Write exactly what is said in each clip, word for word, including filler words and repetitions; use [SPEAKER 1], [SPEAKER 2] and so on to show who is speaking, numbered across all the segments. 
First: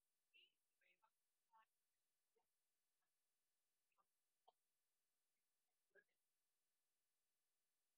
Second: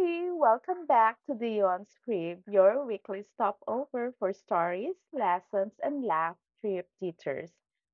[SPEAKER 1] hey, welcome back to Beyond Script, your weekly stopover for stories, lessons, and laugh trip teachers.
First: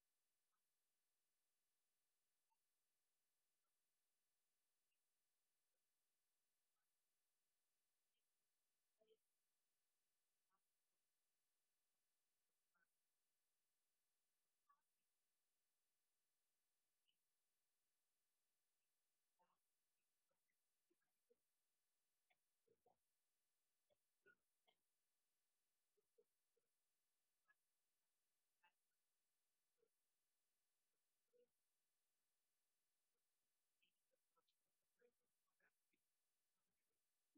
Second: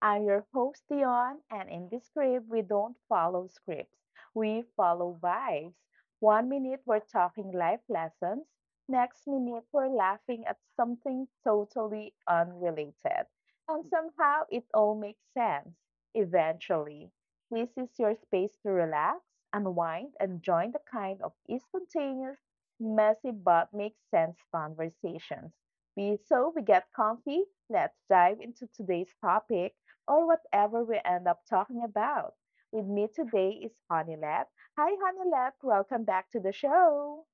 [SPEAKER 1] I'm your host, Dion, and in this script, we don't follow scripts. We follow vibes. One minute, we're talking life lessons. Next minute, we're laughing at something totally unrelated. And somehow, it all makes sense, eventually. This is your space to relax, unwind, and join the kind of spontaneous, messy but makes sense conversations. We, so we get comfy, let's dive into today's topic or whatever we end up talking about. With me today is Honeylet. Hi, Honeylet. Welcome back to the show.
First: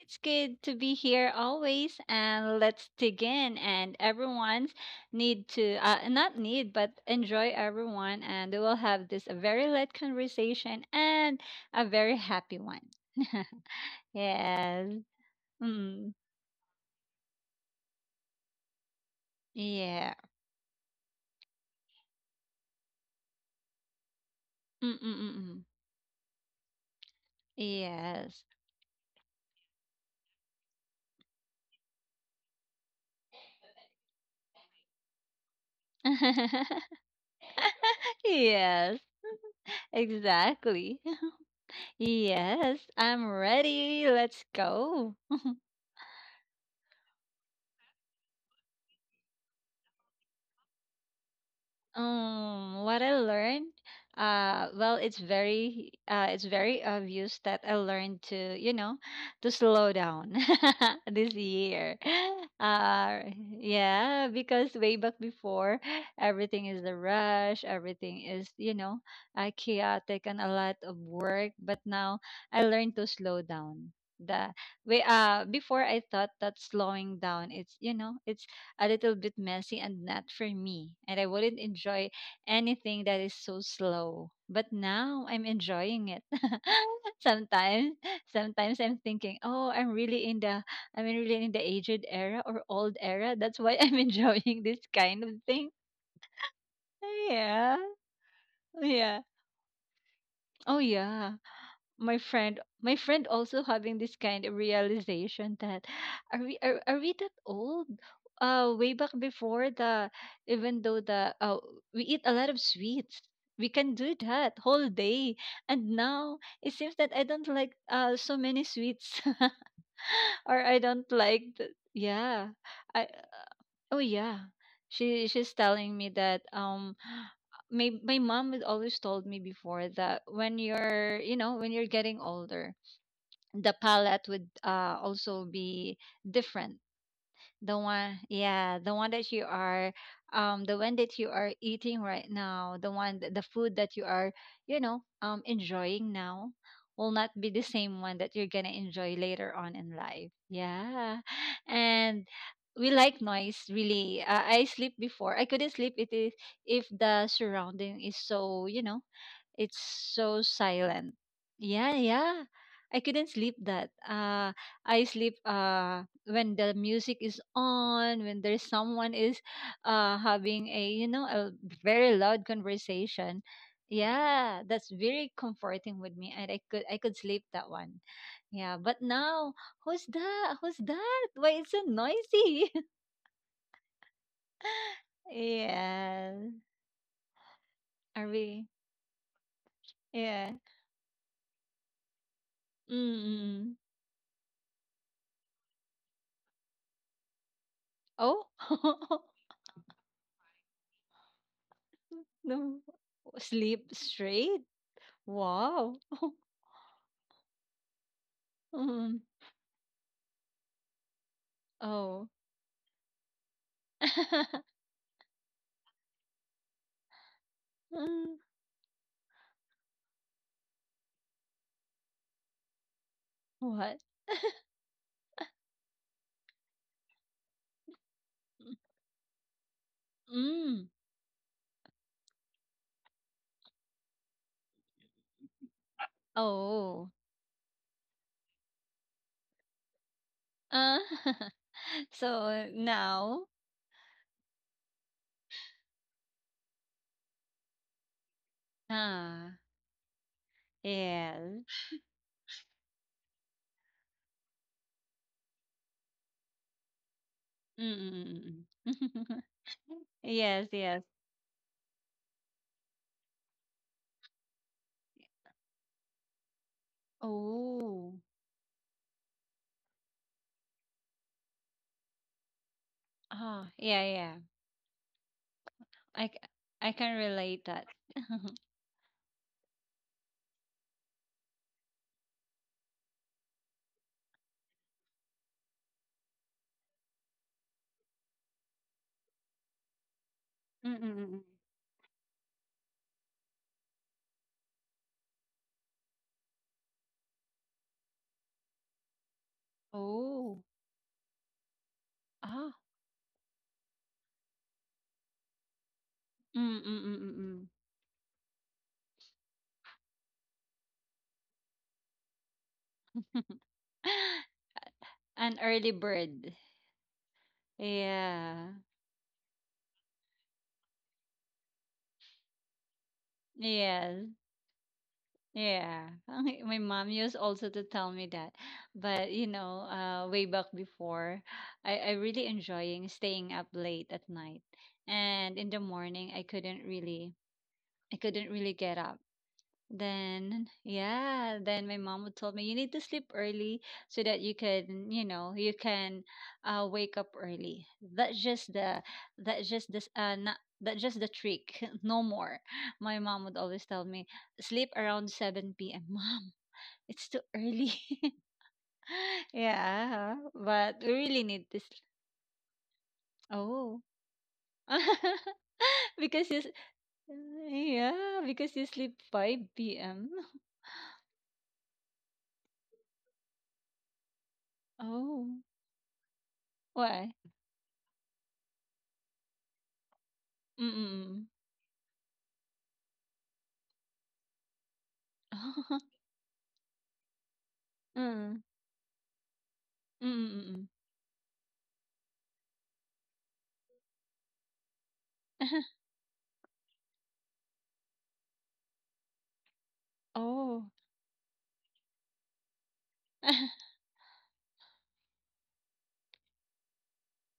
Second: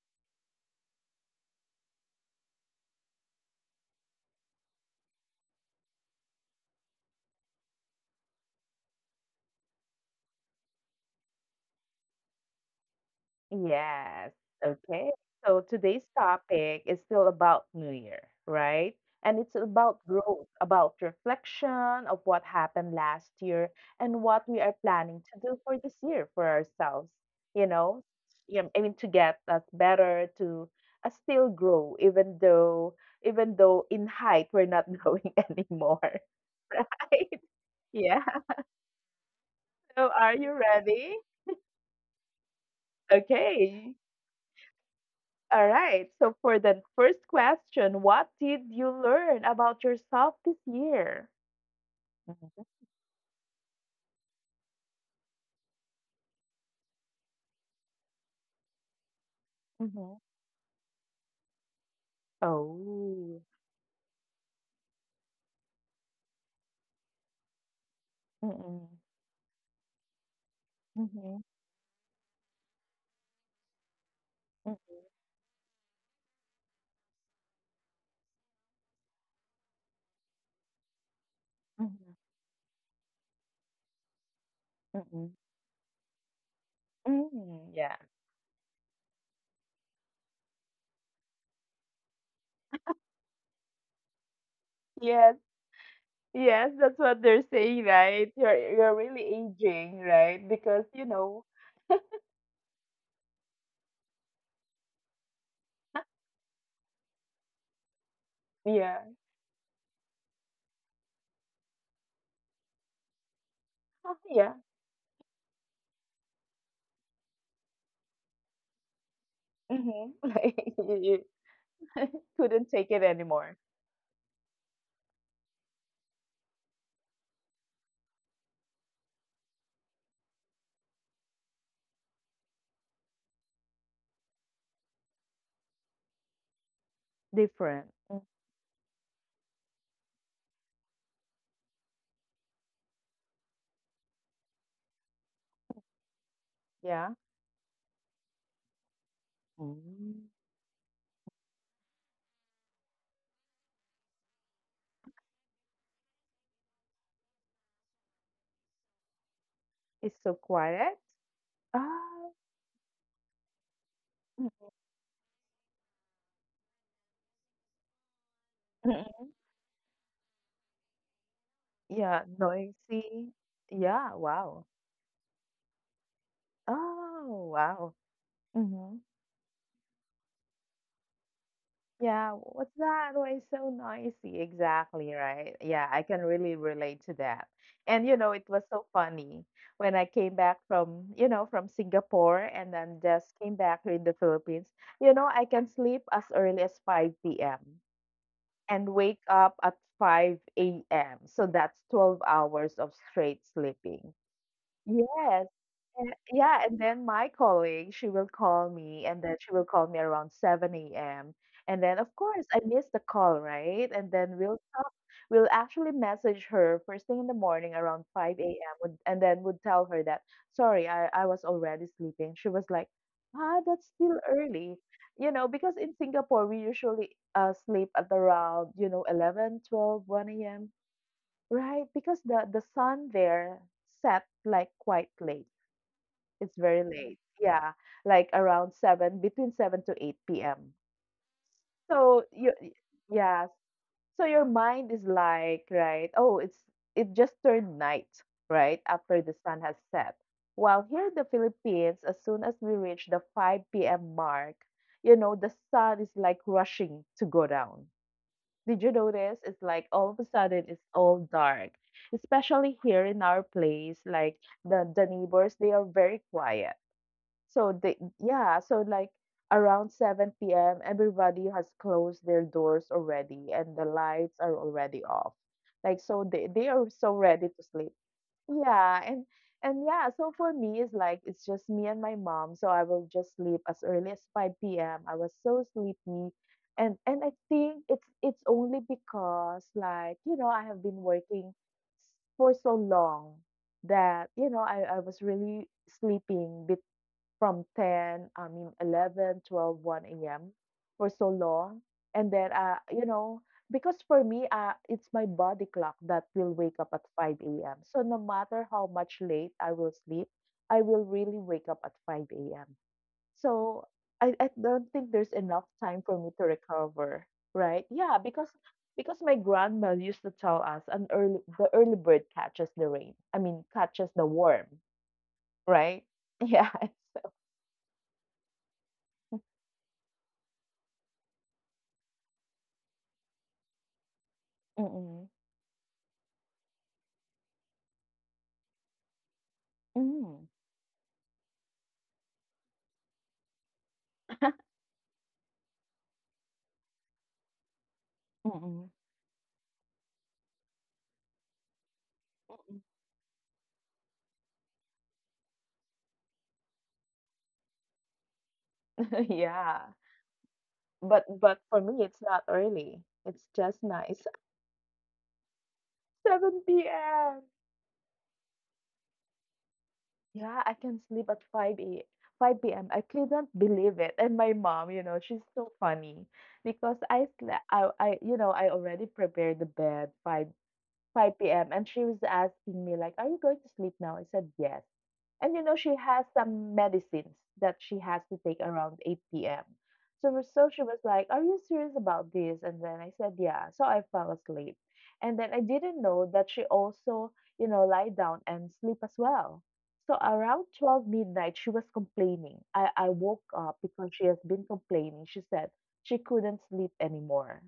[SPEAKER 2] It's good to be here always, and let's dig in. And everyone's need to uh, not need, but enjoy everyone, and we will have this a very light conversation and a very happy one.
[SPEAKER 1] Yes.
[SPEAKER 2] Yes.
[SPEAKER 1] Okay. So today's
[SPEAKER 2] Mm.
[SPEAKER 1] topic is still about New Year, right? And it's about
[SPEAKER 2] Yeah.
[SPEAKER 1] growth, about reflection of what happened last year and what we are planning to do
[SPEAKER 2] Mm-mm-mm.
[SPEAKER 1] for this year for ourselves, you know?
[SPEAKER 2] Yes.
[SPEAKER 1] Yeah, I mean to get us better, to uh, still grow, even though even though in height we're not growing anymore, right? Yeah.
[SPEAKER 2] Yes.
[SPEAKER 1] So are you
[SPEAKER 2] Exactly.
[SPEAKER 1] ready?
[SPEAKER 2] Yes. I'm
[SPEAKER 1] Okay.
[SPEAKER 2] ready. Let's go.
[SPEAKER 1] All right. So for the first question, what did you learn about yourself this year?
[SPEAKER 2] Um, what I learned, uh, well, it's very, uh, it's very obvious that I learned to, you know, to slow
[SPEAKER 1] Mm-hmm.
[SPEAKER 2] down this year. Uh,
[SPEAKER 1] Oh.
[SPEAKER 2] yeah, because way back before, everything is a rush, everything is, you
[SPEAKER 1] Mm-mm.
[SPEAKER 2] know, uh, chaotic and a lot of
[SPEAKER 1] Mm-hmm.
[SPEAKER 2] work. But now I learned to slow down. The
[SPEAKER 1] Mm-hmm.
[SPEAKER 2] way, uh, before I thought that slowing down, it's, you know, it's a little bit messy and not for me. And I wouldn't enjoy anything that is so slow. But
[SPEAKER 1] Mm-hmm.
[SPEAKER 2] now I'm enjoying it.
[SPEAKER 1] Mm-hmm. Yeah.
[SPEAKER 2] Sometimes, sometimes I'm thinking, oh, I'm really in the, I'm really in the aged era or old era. That's why I'm enjoying this kind
[SPEAKER 1] Yes,
[SPEAKER 2] of thing.
[SPEAKER 1] yes, that's what they're
[SPEAKER 2] Yeah,
[SPEAKER 1] saying, right? You're you're really
[SPEAKER 2] yeah.
[SPEAKER 1] aging, right?
[SPEAKER 2] Oh
[SPEAKER 1] Because you
[SPEAKER 2] yeah.
[SPEAKER 1] know,
[SPEAKER 2] my friend my friend also having this kind of realization that are we are, are we that old uh
[SPEAKER 1] yeah,
[SPEAKER 2] way back before the even though the uh, we eat a lot of sweets, we can
[SPEAKER 1] Huh,
[SPEAKER 2] do
[SPEAKER 1] yeah,
[SPEAKER 2] that whole day. And now it seems that I don't like uh so many sweets
[SPEAKER 1] mm-hmm.
[SPEAKER 2] or
[SPEAKER 1] Like
[SPEAKER 2] I don't
[SPEAKER 1] you
[SPEAKER 2] like the,
[SPEAKER 1] you
[SPEAKER 2] yeah.
[SPEAKER 1] couldn't take it
[SPEAKER 2] I
[SPEAKER 1] anymore.
[SPEAKER 2] Oh yeah, she she's telling me that um my my mom has always told me before that when you're, you know, when you're getting older, the palette would uh, also be different.
[SPEAKER 1] Different,
[SPEAKER 2] The one, yeah, the one that you are, um, the one that you are eating right now, the one, th- the food that you are, you know, um, enjoying now
[SPEAKER 1] yeah.
[SPEAKER 2] will not be the same one that you're gonna enjoy later on in
[SPEAKER 1] Mm.
[SPEAKER 2] life. Yeah, and we like noise really. Uh, I sleep before. I couldn't sleep it is if the surrounding is so, you know, it's
[SPEAKER 1] It's so
[SPEAKER 2] so
[SPEAKER 1] quiet.
[SPEAKER 2] silent. Yeah,
[SPEAKER 1] Ah.
[SPEAKER 2] yeah. I couldn't sleep that. Uh I sleep uh when the music is on, when there's someone is uh having a, you know, a very
[SPEAKER 1] Yeah,
[SPEAKER 2] loud
[SPEAKER 1] noisy.
[SPEAKER 2] conversation.
[SPEAKER 1] Yeah,
[SPEAKER 2] Yeah,
[SPEAKER 1] wow.
[SPEAKER 2] that's very comforting with me and I could I could sleep
[SPEAKER 1] Oh,
[SPEAKER 2] that
[SPEAKER 1] wow.
[SPEAKER 2] one. Yeah,
[SPEAKER 1] Hmm.
[SPEAKER 2] but now who's that? Who's that? Why it's so
[SPEAKER 1] Yeah,
[SPEAKER 2] noisy?
[SPEAKER 1] what's that? Why it's so noisy? Exactly, right? Yeah, I can
[SPEAKER 2] Yeah.
[SPEAKER 1] really relate to that. And you
[SPEAKER 2] Are
[SPEAKER 1] know, it was
[SPEAKER 2] we?
[SPEAKER 1] so funny when I came
[SPEAKER 2] Yeah.
[SPEAKER 1] back from, you know, from Singapore and
[SPEAKER 2] Mm.
[SPEAKER 1] then just came
[SPEAKER 2] Mm, mm.
[SPEAKER 1] back here in the Philippines. You know, I can sleep as early as five p m
[SPEAKER 2] Oh.
[SPEAKER 1] and wake up at five a m. So that's twelve hours
[SPEAKER 2] No.
[SPEAKER 1] of straight
[SPEAKER 2] Sleep
[SPEAKER 1] sleeping.
[SPEAKER 2] straight?
[SPEAKER 1] Yes.
[SPEAKER 2] Wow.
[SPEAKER 1] And yeah, and then my colleague, she will call me, and
[SPEAKER 2] Mm.
[SPEAKER 1] then she will call me around seven a m. And then, of
[SPEAKER 2] Oh.
[SPEAKER 1] course, I miss the call, right? And then we'll we'll actually message her first thing in the morning around
[SPEAKER 2] Mm.
[SPEAKER 1] five a m would- and then would tell her that, sorry, I, I was already sleeping. She was like, ah, that's
[SPEAKER 2] What?
[SPEAKER 1] still early. You know, because in Singapore, we usually uh, sleep at around, you know, eleven, twelve, one a m,
[SPEAKER 2] Mm.
[SPEAKER 1] right? Because the, the sun there set like quite late, it's very
[SPEAKER 2] Oh.
[SPEAKER 1] late. Yeah, like around seven, between seven to eight p m.
[SPEAKER 2] Uh,
[SPEAKER 1] So you y-
[SPEAKER 2] so
[SPEAKER 1] yeah,
[SPEAKER 2] now,
[SPEAKER 1] so your mind is like, right, oh, it's it just turned night, right, after the sun
[SPEAKER 2] ah,
[SPEAKER 1] has set. While here in the
[SPEAKER 2] yes.
[SPEAKER 1] Philippines, as soon as we reach the five p m mark, you know, the sun is like rushing to go down.
[SPEAKER 2] Mm mm.
[SPEAKER 1] Did you notice? It's like all of a sudden
[SPEAKER 2] Yes,
[SPEAKER 1] it's
[SPEAKER 2] yes.
[SPEAKER 1] all dark. Especially here in our place, like the, the neighbors, they are very quiet, so they,
[SPEAKER 2] Oh.
[SPEAKER 1] yeah, so like around seven p m, everybody has closed their doors already
[SPEAKER 2] Ah,
[SPEAKER 1] and the
[SPEAKER 2] yeah, yeah.
[SPEAKER 1] lights are already off. Like
[SPEAKER 2] I,
[SPEAKER 1] so
[SPEAKER 2] c-
[SPEAKER 1] they they are
[SPEAKER 2] I
[SPEAKER 1] so
[SPEAKER 2] can
[SPEAKER 1] ready
[SPEAKER 2] relate
[SPEAKER 1] to
[SPEAKER 2] that.
[SPEAKER 1] sleep. Yeah, and and yeah, so for me it's like it's just me and my mom, so I will just sleep as early as five p m. I was so sleepy. And and I think it's it's only because, like, you know, I have
[SPEAKER 2] Mm
[SPEAKER 1] been
[SPEAKER 2] mm.
[SPEAKER 1] working for so long that you know I, I was really sleeping from ten, I mean eleven, twelve, one a m
[SPEAKER 2] Oh.
[SPEAKER 1] for so long. And then,
[SPEAKER 2] Ah.
[SPEAKER 1] uh, you know, because for me, uh, it's my body clock that will wake up at 5
[SPEAKER 2] Mm-mm-mm-mm.
[SPEAKER 1] a.m. So no matter how much late I will sleep, I will really wake up at five a m. So I, I don't think there's
[SPEAKER 2] An
[SPEAKER 1] enough
[SPEAKER 2] early
[SPEAKER 1] time for me to
[SPEAKER 2] bird.
[SPEAKER 1] recover, right? Yeah, because
[SPEAKER 2] Yeah.
[SPEAKER 1] because my grandma used to tell us an early the early bird catches the rain. I mean catches the
[SPEAKER 2] Yes.
[SPEAKER 1] worm, right?
[SPEAKER 2] Yeah.
[SPEAKER 1] Yeah.
[SPEAKER 2] My mom
[SPEAKER 1] So,
[SPEAKER 2] used also to tell me that. But you know, uh way back before, I, I really enjoying staying up late at night.
[SPEAKER 1] Mm-mm.
[SPEAKER 2] And in the morning I couldn't really I couldn't really get up.
[SPEAKER 1] Mm,
[SPEAKER 2] Then, yeah, then my mom would told me you need to sleep early so that you can, you know, you can uh wake up early. That's just
[SPEAKER 1] mm-mm,
[SPEAKER 2] the that's just this uh not that's just the trick. No more.
[SPEAKER 1] mm-mm.
[SPEAKER 2] My mom would always tell me, sleep around seven p m Mom, it's too early.
[SPEAKER 1] Yeah,
[SPEAKER 2] Yeah, but we
[SPEAKER 1] but
[SPEAKER 2] really
[SPEAKER 1] but
[SPEAKER 2] need
[SPEAKER 1] for
[SPEAKER 2] this.
[SPEAKER 1] me, it's not early. It's just
[SPEAKER 2] Oh.
[SPEAKER 1] nice.
[SPEAKER 2] because you, s-
[SPEAKER 1] seven p m.
[SPEAKER 2] Yeah, because you sleep five p m
[SPEAKER 1] Yeah, I can sleep at five a five p m. I couldn't believe it. And my mom, you know, she's
[SPEAKER 2] Oh,
[SPEAKER 1] so funny because I
[SPEAKER 2] why?
[SPEAKER 1] slept. I, I you know I already prepared the bed five 5
[SPEAKER 2] Mm,
[SPEAKER 1] p.m. and she was asking me like, "Are you going to sleep now?" I said yes. And you know, she
[SPEAKER 2] mm.
[SPEAKER 1] has some medicines that she has to take
[SPEAKER 2] Mm.
[SPEAKER 1] around eight p m. So,
[SPEAKER 2] Mm,
[SPEAKER 1] we- so she
[SPEAKER 2] mm.
[SPEAKER 1] was like, "Are you serious about this?" And then I said, "Yeah." So I fell asleep. And then I didn't know that she also, you know, lie down and sleep as well. So around
[SPEAKER 2] Oh.
[SPEAKER 1] twelve midnight, she was complaining. I, I woke up because she has been complaining. She said she couldn't sleep anymore.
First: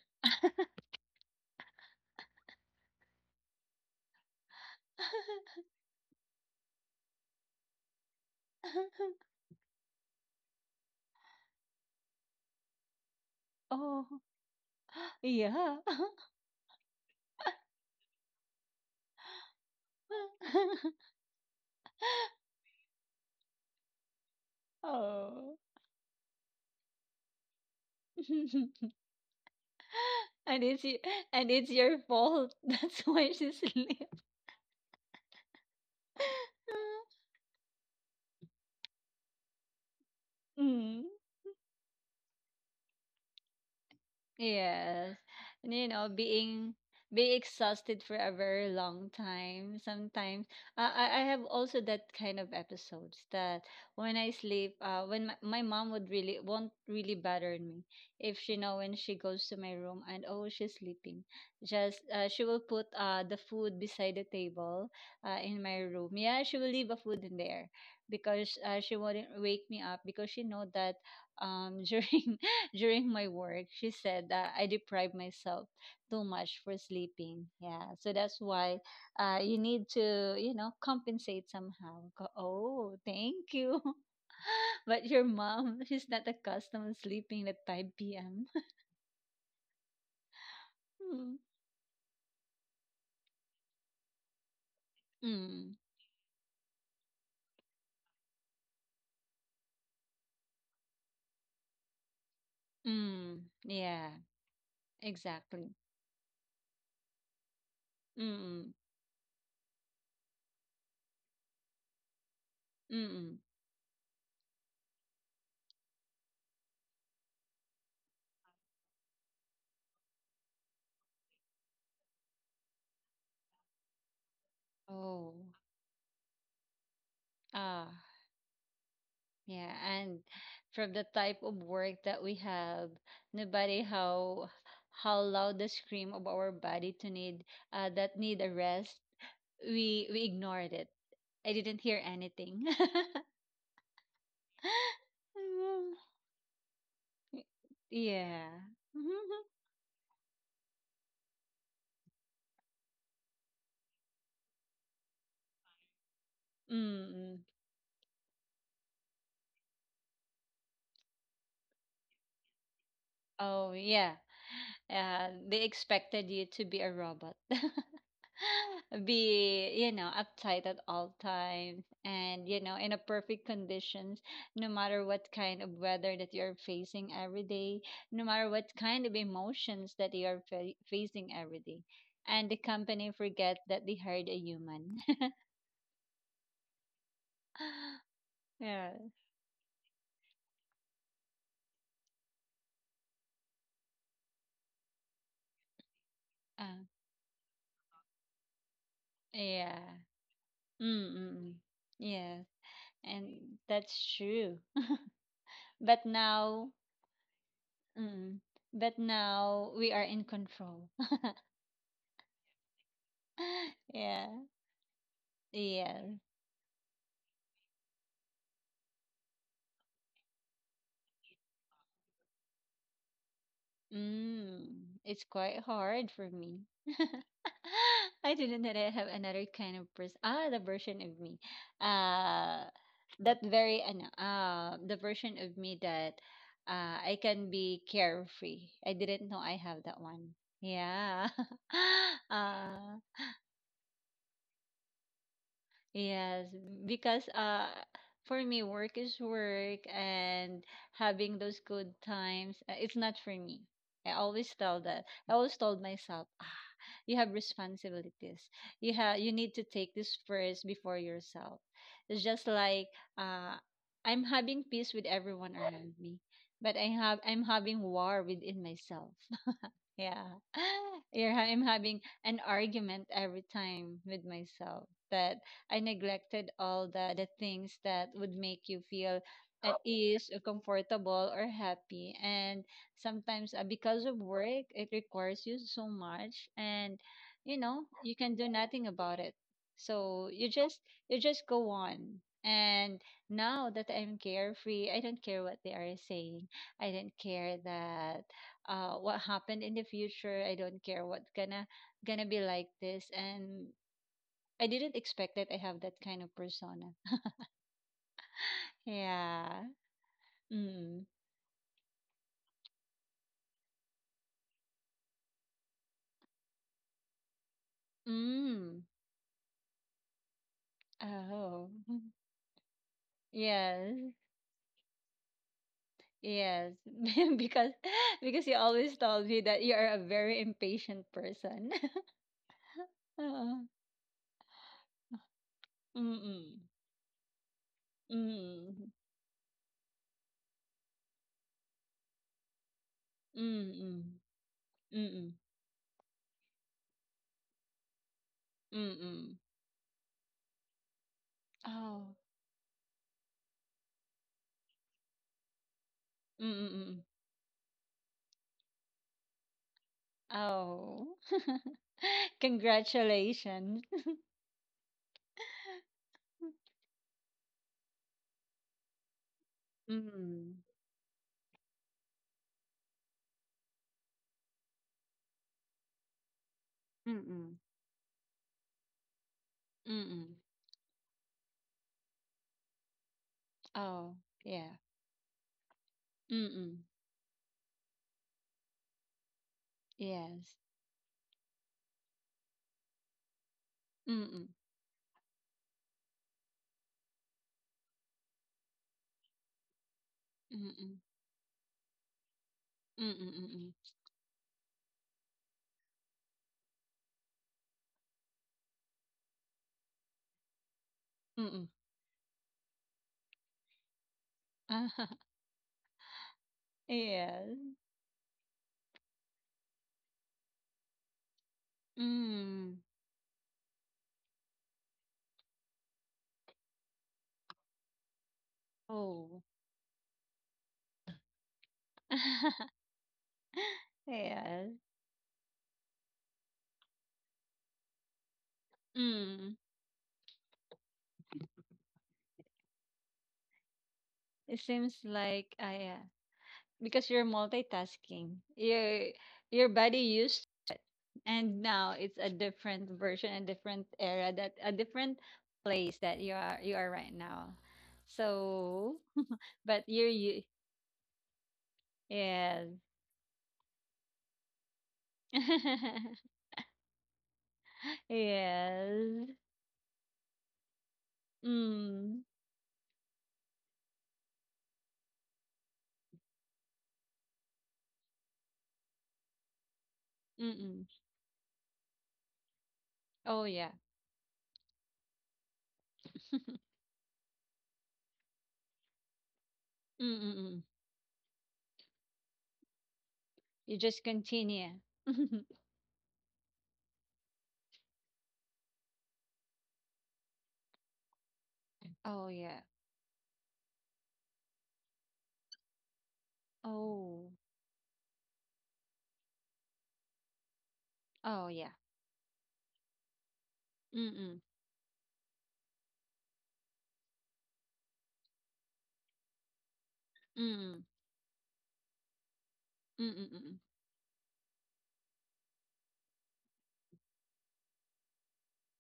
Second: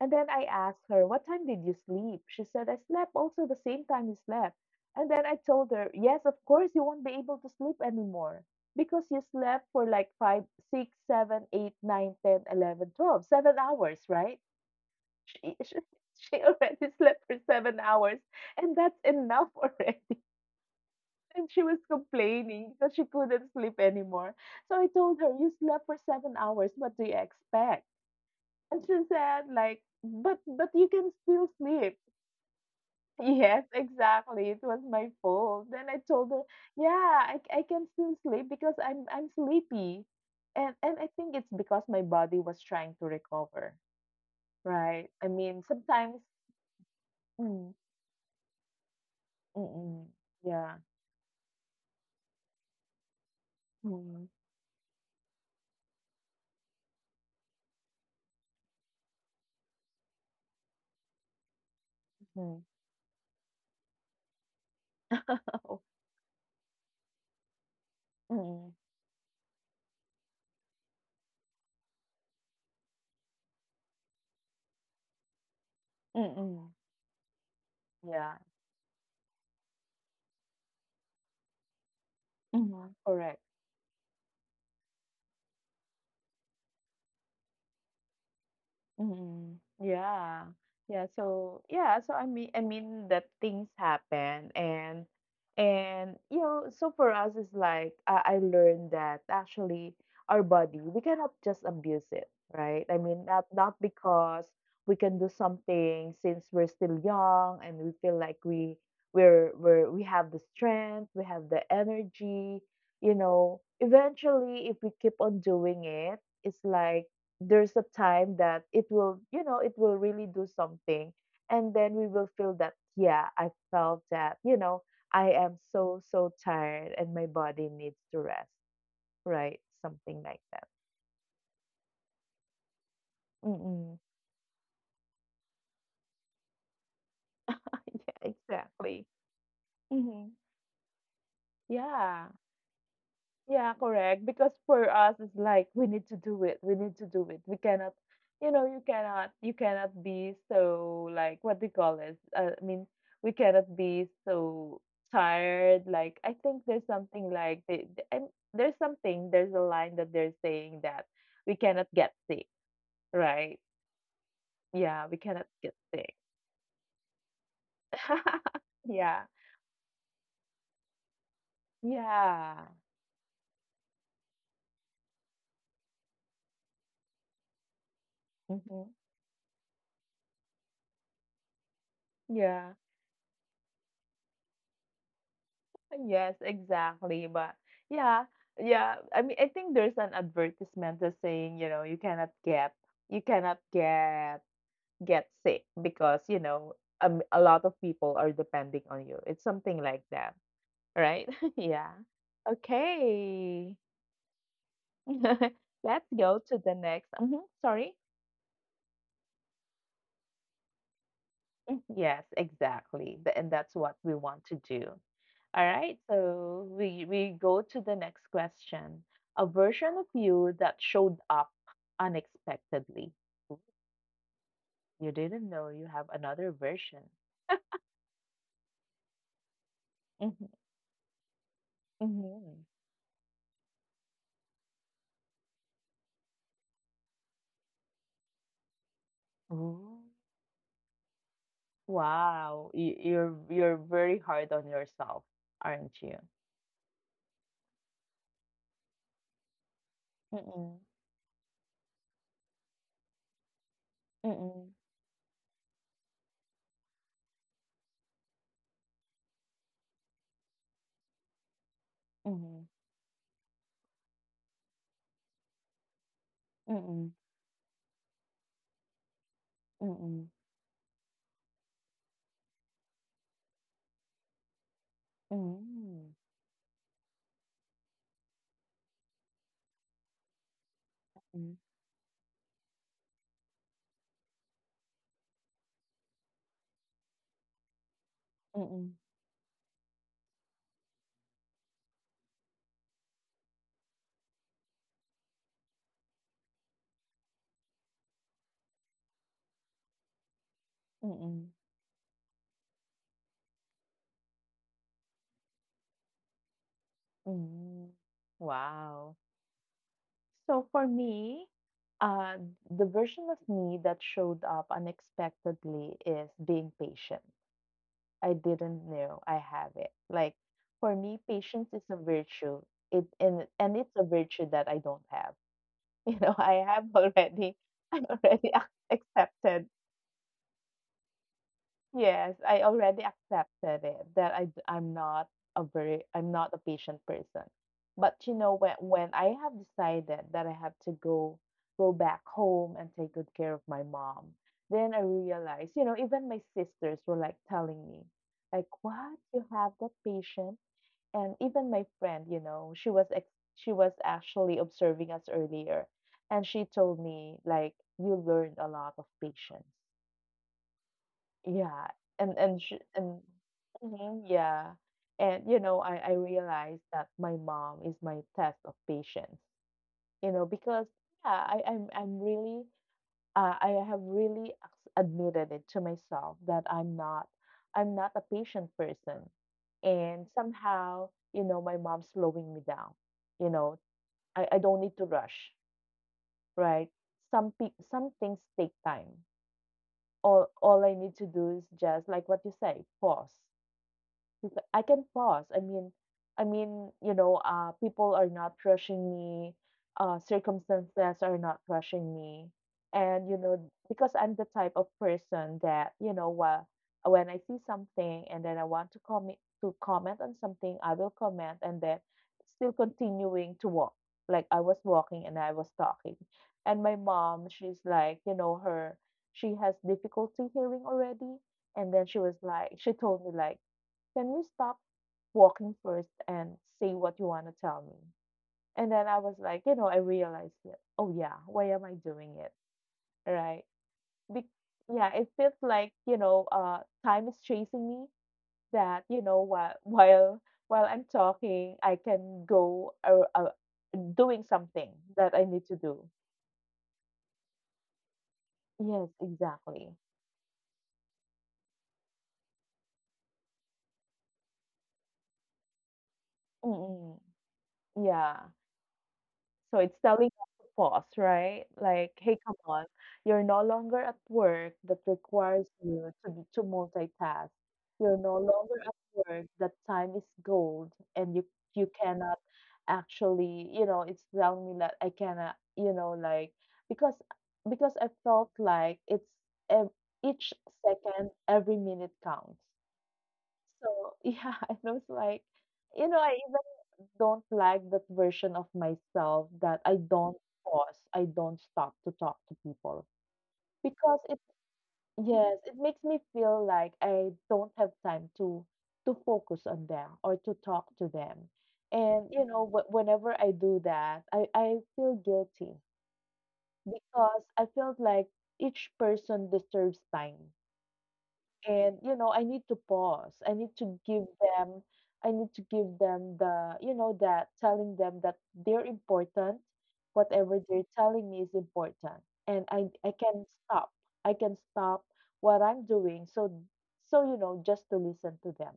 [SPEAKER 1] And then I asked her, "What time did you sleep?" She said, "I slept also the same time you slept." And then I told her, yes, of course, you won't be able to sleep anymore because you slept for like five, six, seven, eight, nine, ten, eleven, twelve, seven
[SPEAKER 2] Oh,
[SPEAKER 1] hours, right? She,
[SPEAKER 2] yeah.
[SPEAKER 1] she, she already slept for seven hours, and that's enough already. And she was complaining that she couldn't sleep anymore. So I told her,
[SPEAKER 2] Oh.
[SPEAKER 1] you slept for seven hours. What do you expect? And she said, like, but
[SPEAKER 2] And
[SPEAKER 1] but
[SPEAKER 2] it's
[SPEAKER 1] you
[SPEAKER 2] y
[SPEAKER 1] can
[SPEAKER 2] and
[SPEAKER 1] still
[SPEAKER 2] it's your
[SPEAKER 1] sleep.
[SPEAKER 2] fault. That's why she's
[SPEAKER 1] Yes,
[SPEAKER 2] slept.
[SPEAKER 1] exactly. It was my fault. Then I told her, "Yeah, I, I can still sleep because I'm I'm sleepy." And and
[SPEAKER 2] Mm.
[SPEAKER 1] I think it's because my body was trying to recover, right?
[SPEAKER 2] Yes.
[SPEAKER 1] I mean,
[SPEAKER 2] And you know,
[SPEAKER 1] sometimes
[SPEAKER 2] being being
[SPEAKER 1] mm,
[SPEAKER 2] exhausted for a very long time
[SPEAKER 1] mm-mm,
[SPEAKER 2] sometimes.
[SPEAKER 1] yeah.
[SPEAKER 2] Uh, I, I have also that kind of episodes that when I
[SPEAKER 1] Mm-mm,
[SPEAKER 2] sleep, uh, when my, my mom would really won't really bother me if she know when she goes to my room and oh she's sleeping. Just uh, she will
[SPEAKER 1] mm-mm,
[SPEAKER 2] put uh, the food beside the table uh, in my room. Yeah, she will leave a food in there because
[SPEAKER 1] mm-mm,
[SPEAKER 2] uh, she wouldn't wake me up because she know that um during during my work, she said that I deprive myself too much for sleeping. Yeah, so that's
[SPEAKER 1] yeah.
[SPEAKER 2] why uh, you need to, you know, compensate somehow. Go,
[SPEAKER 1] Mm-hmm.
[SPEAKER 2] oh,
[SPEAKER 1] Correct.
[SPEAKER 2] thank you. But your mom, she's not accustomed to sleeping at five p m.
[SPEAKER 1] Mhm. Yeah. Yeah,
[SPEAKER 2] Mm,
[SPEAKER 1] so yeah, so I mean I mean that things happen, and
[SPEAKER 2] mm,
[SPEAKER 1] and you know, so for us it's like uh, I learned that actually our body, we cannot just abuse it, right? I mean
[SPEAKER 2] mm.
[SPEAKER 1] not not
[SPEAKER 2] Yeah,
[SPEAKER 1] because we can do
[SPEAKER 2] exactly.
[SPEAKER 1] something since we're still young and we feel like
[SPEAKER 2] Mm,
[SPEAKER 1] we we're we're we have the strength, we have the energy,
[SPEAKER 2] mm,
[SPEAKER 1] you
[SPEAKER 2] mm.
[SPEAKER 1] know, eventually if we keep on doing it, it's like there's a time that it will you know it will really do something, and then we will feel that yeah, I felt that, you know,
[SPEAKER 2] Oh,
[SPEAKER 1] I am so so tired and my body
[SPEAKER 2] ah.
[SPEAKER 1] needs to rest, right?
[SPEAKER 2] Yeah, and
[SPEAKER 1] Something like that.
[SPEAKER 2] from the type of work that we have, no matter
[SPEAKER 1] Mm-mm.
[SPEAKER 2] how how loud the scream of our body to need uh, that
[SPEAKER 1] Yeah,
[SPEAKER 2] need a rest,
[SPEAKER 1] exactly.
[SPEAKER 2] we we
[SPEAKER 1] Hmm.
[SPEAKER 2] ignored it. I didn't hear
[SPEAKER 1] Yeah.
[SPEAKER 2] anything.
[SPEAKER 1] Yeah, correct. Because for us, it's like we need to do it. We need to do it. We cannot,
[SPEAKER 2] Yeah.
[SPEAKER 1] you know, you cannot, you cannot be so like, what do you call this? Uh, I mean, we cannot be so tired. Like I think there's
[SPEAKER 2] Mm
[SPEAKER 1] something
[SPEAKER 2] mm.
[SPEAKER 1] like they, th- and there's something there's a line that they're saying that we cannot get sick, right?
[SPEAKER 2] Oh yeah.
[SPEAKER 1] Yeah, we
[SPEAKER 2] Uh,
[SPEAKER 1] cannot
[SPEAKER 2] they
[SPEAKER 1] get sick.
[SPEAKER 2] expected you to be a robot.
[SPEAKER 1] Yeah,
[SPEAKER 2] Be, you know, uptight at all times and, you
[SPEAKER 1] yeah,
[SPEAKER 2] know, in a perfect conditions no matter what kind of weather that you're facing every day, no matter what
[SPEAKER 1] hmm,
[SPEAKER 2] kind of emotions that you're fa- facing every day, and the
[SPEAKER 1] yeah.
[SPEAKER 2] company forget that they hired a human.
[SPEAKER 1] Yes, exactly. But yeah, yeah.
[SPEAKER 2] Yeah.
[SPEAKER 1] I mean, I think there's an advertisement that's saying, you know, you cannot get, you cannot get, get sick because, you know,
[SPEAKER 2] uh,
[SPEAKER 1] a, m- a lot of people are depending on you. It's
[SPEAKER 2] yeah.
[SPEAKER 1] something like that, right?
[SPEAKER 2] Mm-mm.
[SPEAKER 1] Yeah.
[SPEAKER 2] Yes. And
[SPEAKER 1] Okay.
[SPEAKER 2] that's true. But
[SPEAKER 1] Let's go to
[SPEAKER 2] now,
[SPEAKER 1] the next. Mhm, sorry.
[SPEAKER 2] mm, but now we are in control.
[SPEAKER 1] Mm. Yes, exactly. Th- And that's what we
[SPEAKER 2] Yeah.
[SPEAKER 1] want to do. All
[SPEAKER 2] Yeah.
[SPEAKER 1] right, so we we go to the next question. A version of you that showed up unexpectedly. Ooh.
[SPEAKER 2] Mm,
[SPEAKER 1] You
[SPEAKER 2] it's
[SPEAKER 1] didn't
[SPEAKER 2] quite
[SPEAKER 1] know you
[SPEAKER 2] hard
[SPEAKER 1] have
[SPEAKER 2] for
[SPEAKER 1] another
[SPEAKER 2] me.
[SPEAKER 1] version.
[SPEAKER 2] I didn't know that I have another kind of person. Ah,
[SPEAKER 1] Mhm,
[SPEAKER 2] the version of me. Uh,
[SPEAKER 1] mhm.
[SPEAKER 2] that very, ano, uh, the version of me that uh, I can be carefree. I didn't know I have that
[SPEAKER 1] Ooh.
[SPEAKER 2] one. Yeah.
[SPEAKER 1] Wow,
[SPEAKER 2] uh,
[SPEAKER 1] you, you're you're very hard on yourself, aren't you?
[SPEAKER 2] yes, because uh, for me, work is work and
[SPEAKER 1] Mm-mm,
[SPEAKER 2] having those good times, uh, it's not for me. I always
[SPEAKER 1] mm-mm,
[SPEAKER 2] tell that. I always told myself you have responsibilities, you have, you need to take this first before yourself. It's just like, uh I'm having peace with everyone around me, but i have
[SPEAKER 1] mm-mm,
[SPEAKER 2] I'm having war within myself. Yeah.
[SPEAKER 1] mm-mm,
[SPEAKER 2] Yeah, I'm having an argument every time with myself that I
[SPEAKER 1] mm-mm,
[SPEAKER 2] neglected all the, the things that would make you feel at ease or comfortable or
[SPEAKER 1] mm-mm,
[SPEAKER 2] happy. And sometimes, uh, because of work, it requires you so much and, you know, you can do nothing
[SPEAKER 1] mm-mm,
[SPEAKER 2] about it. So you just you just go on. And now that I'm carefree, I don't care what they are saying. I don't care that uh what happened in the future. I don't care what
[SPEAKER 1] mm-mm,
[SPEAKER 2] gonna gonna be like this. And I didn't expect that I have that kind of persona.
[SPEAKER 1] mm-mm. Wow.
[SPEAKER 2] Yeah.
[SPEAKER 1] So for
[SPEAKER 2] Mm.
[SPEAKER 1] me, uh, the version of me that showed up unexpectedly is being patient. I
[SPEAKER 2] Mm.
[SPEAKER 1] didn't know I have it. Like for me,
[SPEAKER 2] Oh.
[SPEAKER 1] patience is a virtue. It and and it's a
[SPEAKER 2] Yes,
[SPEAKER 1] virtue that I don't have. You know, I
[SPEAKER 2] yes.
[SPEAKER 1] have already,
[SPEAKER 2] because
[SPEAKER 1] I
[SPEAKER 2] because you
[SPEAKER 1] already
[SPEAKER 2] always
[SPEAKER 1] ac-
[SPEAKER 2] told me that
[SPEAKER 1] accepted
[SPEAKER 2] you are a very impatient person.
[SPEAKER 1] Yes, I already
[SPEAKER 2] Oh,
[SPEAKER 1] accepted it that I d- I'm not a very I'm not a
[SPEAKER 2] mm-mm.
[SPEAKER 1] patient person. But you know when
[SPEAKER 2] Mm-mm.
[SPEAKER 1] when I have decided that I have to go go back home and take good care of my
[SPEAKER 2] Mm-mm.
[SPEAKER 1] mom, then I
[SPEAKER 2] Mm-mm.
[SPEAKER 1] realized, you know, even my sisters were like telling me, like, "What?
[SPEAKER 2] Mm-mm.
[SPEAKER 1] You have that patient?" And even my
[SPEAKER 2] Oh.
[SPEAKER 1] friend, you know, she was ex she was actually observing us earlier, and she told
[SPEAKER 2] Mm-mm.
[SPEAKER 1] me like, "You learned a lot of patience."
[SPEAKER 2] Oh.
[SPEAKER 1] Yeah, and and sh and
[SPEAKER 2] Congratulations.
[SPEAKER 1] mhm, yeah. And you know, I I realized that my mom is my test of patience. You know,
[SPEAKER 2] Mm,
[SPEAKER 1] because yeah, I I'm I'm really uh, I have really ac- admitted it to myself that I'm not
[SPEAKER 2] mm,
[SPEAKER 1] I'm not a patient person. And
[SPEAKER 2] mm.
[SPEAKER 1] somehow, you know, my mom's slowing me down. You know,
[SPEAKER 2] Oh,
[SPEAKER 1] I I
[SPEAKER 2] yeah.
[SPEAKER 1] don't need to rush,
[SPEAKER 2] Mm,
[SPEAKER 1] right? Some pe some things take time. All
[SPEAKER 2] yes.
[SPEAKER 1] all I need to do is just like what you say, pause
[SPEAKER 2] Mm, mm,
[SPEAKER 1] because I can pause. I mean, I mean, you know, uh, people are not rushing me, uh,
[SPEAKER 2] mm,
[SPEAKER 1] circumstances are not rushing me, and you know,
[SPEAKER 2] mm,
[SPEAKER 1] because I'm the type of person that, you know what, when I see something and then I want to comment to comment on something, I will comment
[SPEAKER 2] mm.
[SPEAKER 1] and then still continuing to walk. Like I was walking and I was talking, and my mom,
[SPEAKER 2] Yes.
[SPEAKER 1] she's like, you know, her she has difficulty hearing already, and then she was
[SPEAKER 2] Mm.
[SPEAKER 1] like, she told me like, can we stop walking first and say what you want to tell me? And then
[SPEAKER 2] Oh.
[SPEAKER 1] I was like, you know, I realized it. Oh yeah, why am I doing it? Right? Be-
[SPEAKER 2] Yes.
[SPEAKER 1] yeah, it feels like you know, uh, time is chasing me. That you know,
[SPEAKER 2] Mm.
[SPEAKER 1] while while while I'm talking, I can go uh, uh, doing
[SPEAKER 2] It
[SPEAKER 1] something
[SPEAKER 2] seems
[SPEAKER 1] that I
[SPEAKER 2] like
[SPEAKER 1] need to
[SPEAKER 2] I uh,
[SPEAKER 1] do.
[SPEAKER 2] Because you're multitasking. Your
[SPEAKER 1] Yes,
[SPEAKER 2] your
[SPEAKER 1] exactly.
[SPEAKER 2] body used, and now it's a different version, a different era that a different place that you are you are right
[SPEAKER 1] Mm-mm.
[SPEAKER 2] now.
[SPEAKER 1] Yeah.
[SPEAKER 2] So,
[SPEAKER 1] So
[SPEAKER 2] but
[SPEAKER 1] it's
[SPEAKER 2] you're
[SPEAKER 1] telling
[SPEAKER 2] you
[SPEAKER 1] us to pause, right? Like, hey, come
[SPEAKER 2] Yes.
[SPEAKER 1] on, you're no longer at work that requires you to, be- to multitask. You're no longer at
[SPEAKER 2] Yes.
[SPEAKER 1] work that time is gold and you you
[SPEAKER 2] Mm.
[SPEAKER 1] cannot actually, you know, it's telling me that I cannot, you know, like because because I felt like it's ev- each
[SPEAKER 2] Mm-mm.
[SPEAKER 1] second, every minute counts.
[SPEAKER 2] Oh yeah.
[SPEAKER 1] So yeah, I was like, you know, I even don't like that version of myself that I don't
[SPEAKER 2] Mm-mm.
[SPEAKER 1] pause, I don't stop to talk to people
[SPEAKER 2] You just
[SPEAKER 1] because it
[SPEAKER 2] continue.
[SPEAKER 1] yes, it makes me feel like I don't have time to to focus on them or to talk to them.
[SPEAKER 2] Oh
[SPEAKER 1] And you
[SPEAKER 2] yeah.
[SPEAKER 1] know, wh- whenever I do that, I I feel guilty
[SPEAKER 2] Oh.
[SPEAKER 1] because I feel like each person deserves time,
[SPEAKER 2] Oh yeah.
[SPEAKER 1] and you know I need to pause, I need to give
[SPEAKER 2] Mm-mm.
[SPEAKER 1] them I need to give them the, you know that telling them that they're important, whatever
[SPEAKER 2] Mm-mm.
[SPEAKER 1] they're telling me is important, and i i can
[SPEAKER 2] Mm-mm.
[SPEAKER 1] stop i can stop what I'm doing, so so you know just to listen to them.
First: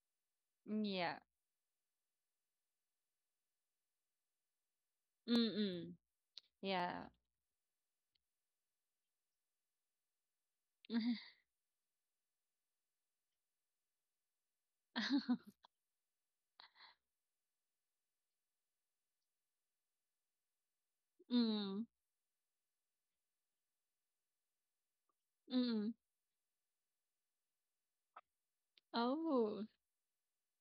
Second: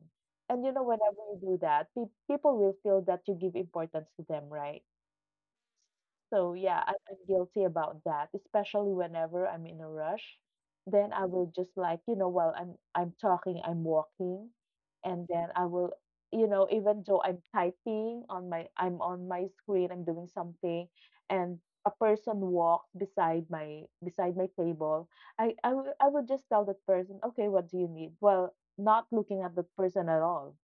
[SPEAKER 1] And you know
[SPEAKER 2] Yeah.
[SPEAKER 1] whenever you do that, pe- people will feel that you give importance to them, right?
[SPEAKER 2] Mm-mm.
[SPEAKER 1] So yeah, I,
[SPEAKER 2] Yeah.
[SPEAKER 1] I'm guilty about that, especially whenever I'm in a rush. Then I will just like, you know, while I'm I'm talking, I'm walking, and then I will, you know, even though I'm typing on my I'm on my screen, I'm doing something, and
[SPEAKER 2] Mm.
[SPEAKER 1] a person walks beside my beside my table, I I will
[SPEAKER 2] Mm.
[SPEAKER 1] I will just tell that person, okay, what do you need? Well, not looking at the
[SPEAKER 2] Oh.
[SPEAKER 1] person at all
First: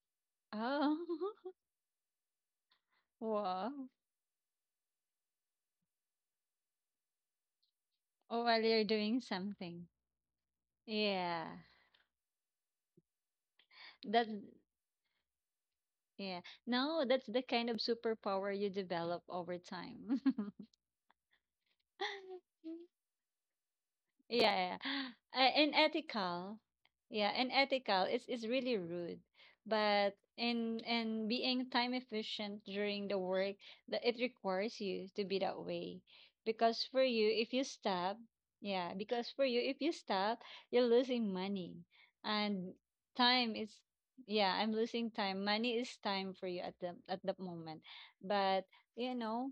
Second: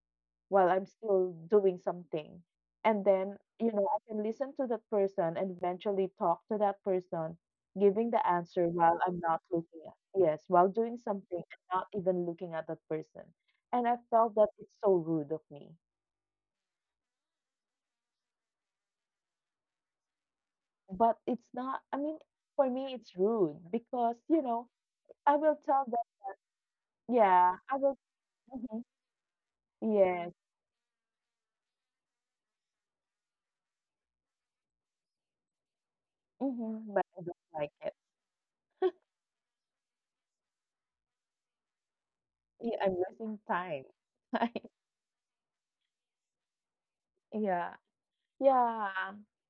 [SPEAKER 1] while I'm
[SPEAKER 2] Oh.
[SPEAKER 1] still doing something. And then, you
[SPEAKER 2] Wow.
[SPEAKER 1] know, I can listen to that person and eventually talk to that person, giving the
[SPEAKER 2] Oh, while
[SPEAKER 1] answer
[SPEAKER 2] you're
[SPEAKER 1] while
[SPEAKER 2] doing
[SPEAKER 1] I'm not looking
[SPEAKER 2] something.
[SPEAKER 1] at, yes, while doing something
[SPEAKER 2] Yeah.
[SPEAKER 1] and not even looking at that person. And I
[SPEAKER 2] That
[SPEAKER 1] felt that it's so rude of me.
[SPEAKER 2] Yeah. No, that's the kind of superpower you develop over time.
[SPEAKER 1] But it's not, I mean, for me, it's rude because, you
[SPEAKER 2] Yeah,
[SPEAKER 1] know,
[SPEAKER 2] yeah.
[SPEAKER 1] I
[SPEAKER 2] Uh,
[SPEAKER 1] will
[SPEAKER 2] and
[SPEAKER 1] tell them,
[SPEAKER 2] ethical. Yeah, and
[SPEAKER 1] yeah, I will,
[SPEAKER 2] ethical is is really
[SPEAKER 1] mhm,
[SPEAKER 2] rude. But
[SPEAKER 1] yes,
[SPEAKER 2] in in being time efficient during the work, that it requires you to be that way. Because
[SPEAKER 1] hmm
[SPEAKER 2] for
[SPEAKER 1] but I
[SPEAKER 2] you,
[SPEAKER 1] don't
[SPEAKER 2] if you
[SPEAKER 1] like it.
[SPEAKER 2] stop, yeah, because for you, if you stop, you're losing money. And
[SPEAKER 1] Yeah, I'm wasting
[SPEAKER 2] time is,
[SPEAKER 1] time.
[SPEAKER 2] yeah, I'm losing time. Money is time for you at the at the
[SPEAKER 1] Yeah,
[SPEAKER 2] moment. But you
[SPEAKER 1] yeah.
[SPEAKER 2] know,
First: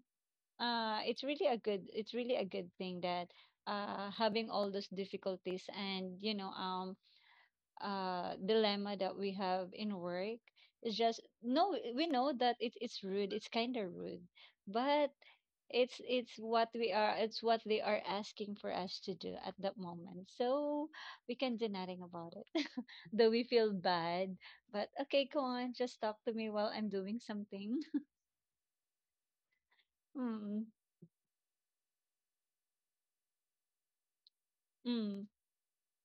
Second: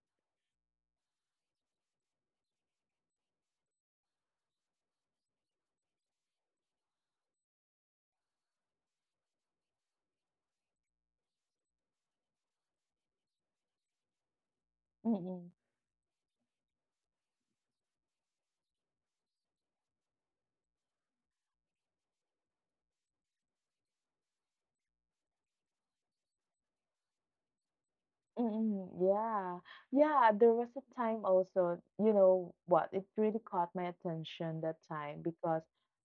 [SPEAKER 2] uh, it's really a good, it's really a good thing that, uh, having all those difficulties and, you know, um uh dilemma that we have in work is just no we know that it, it's rude, it's kind of rude, but
[SPEAKER 1] Mhm.
[SPEAKER 2] it's it's what we are, it's what they are asking for us to do at that moment, so we can do nothing about it. Though we feel bad, but okay, come on, just talk to me while I'm doing something.
[SPEAKER 1] Mm, yeah. Yeah, there
[SPEAKER 2] Mm,
[SPEAKER 1] was a time also, you know what, it really caught my attention that time
[SPEAKER 2] mm,
[SPEAKER 1] because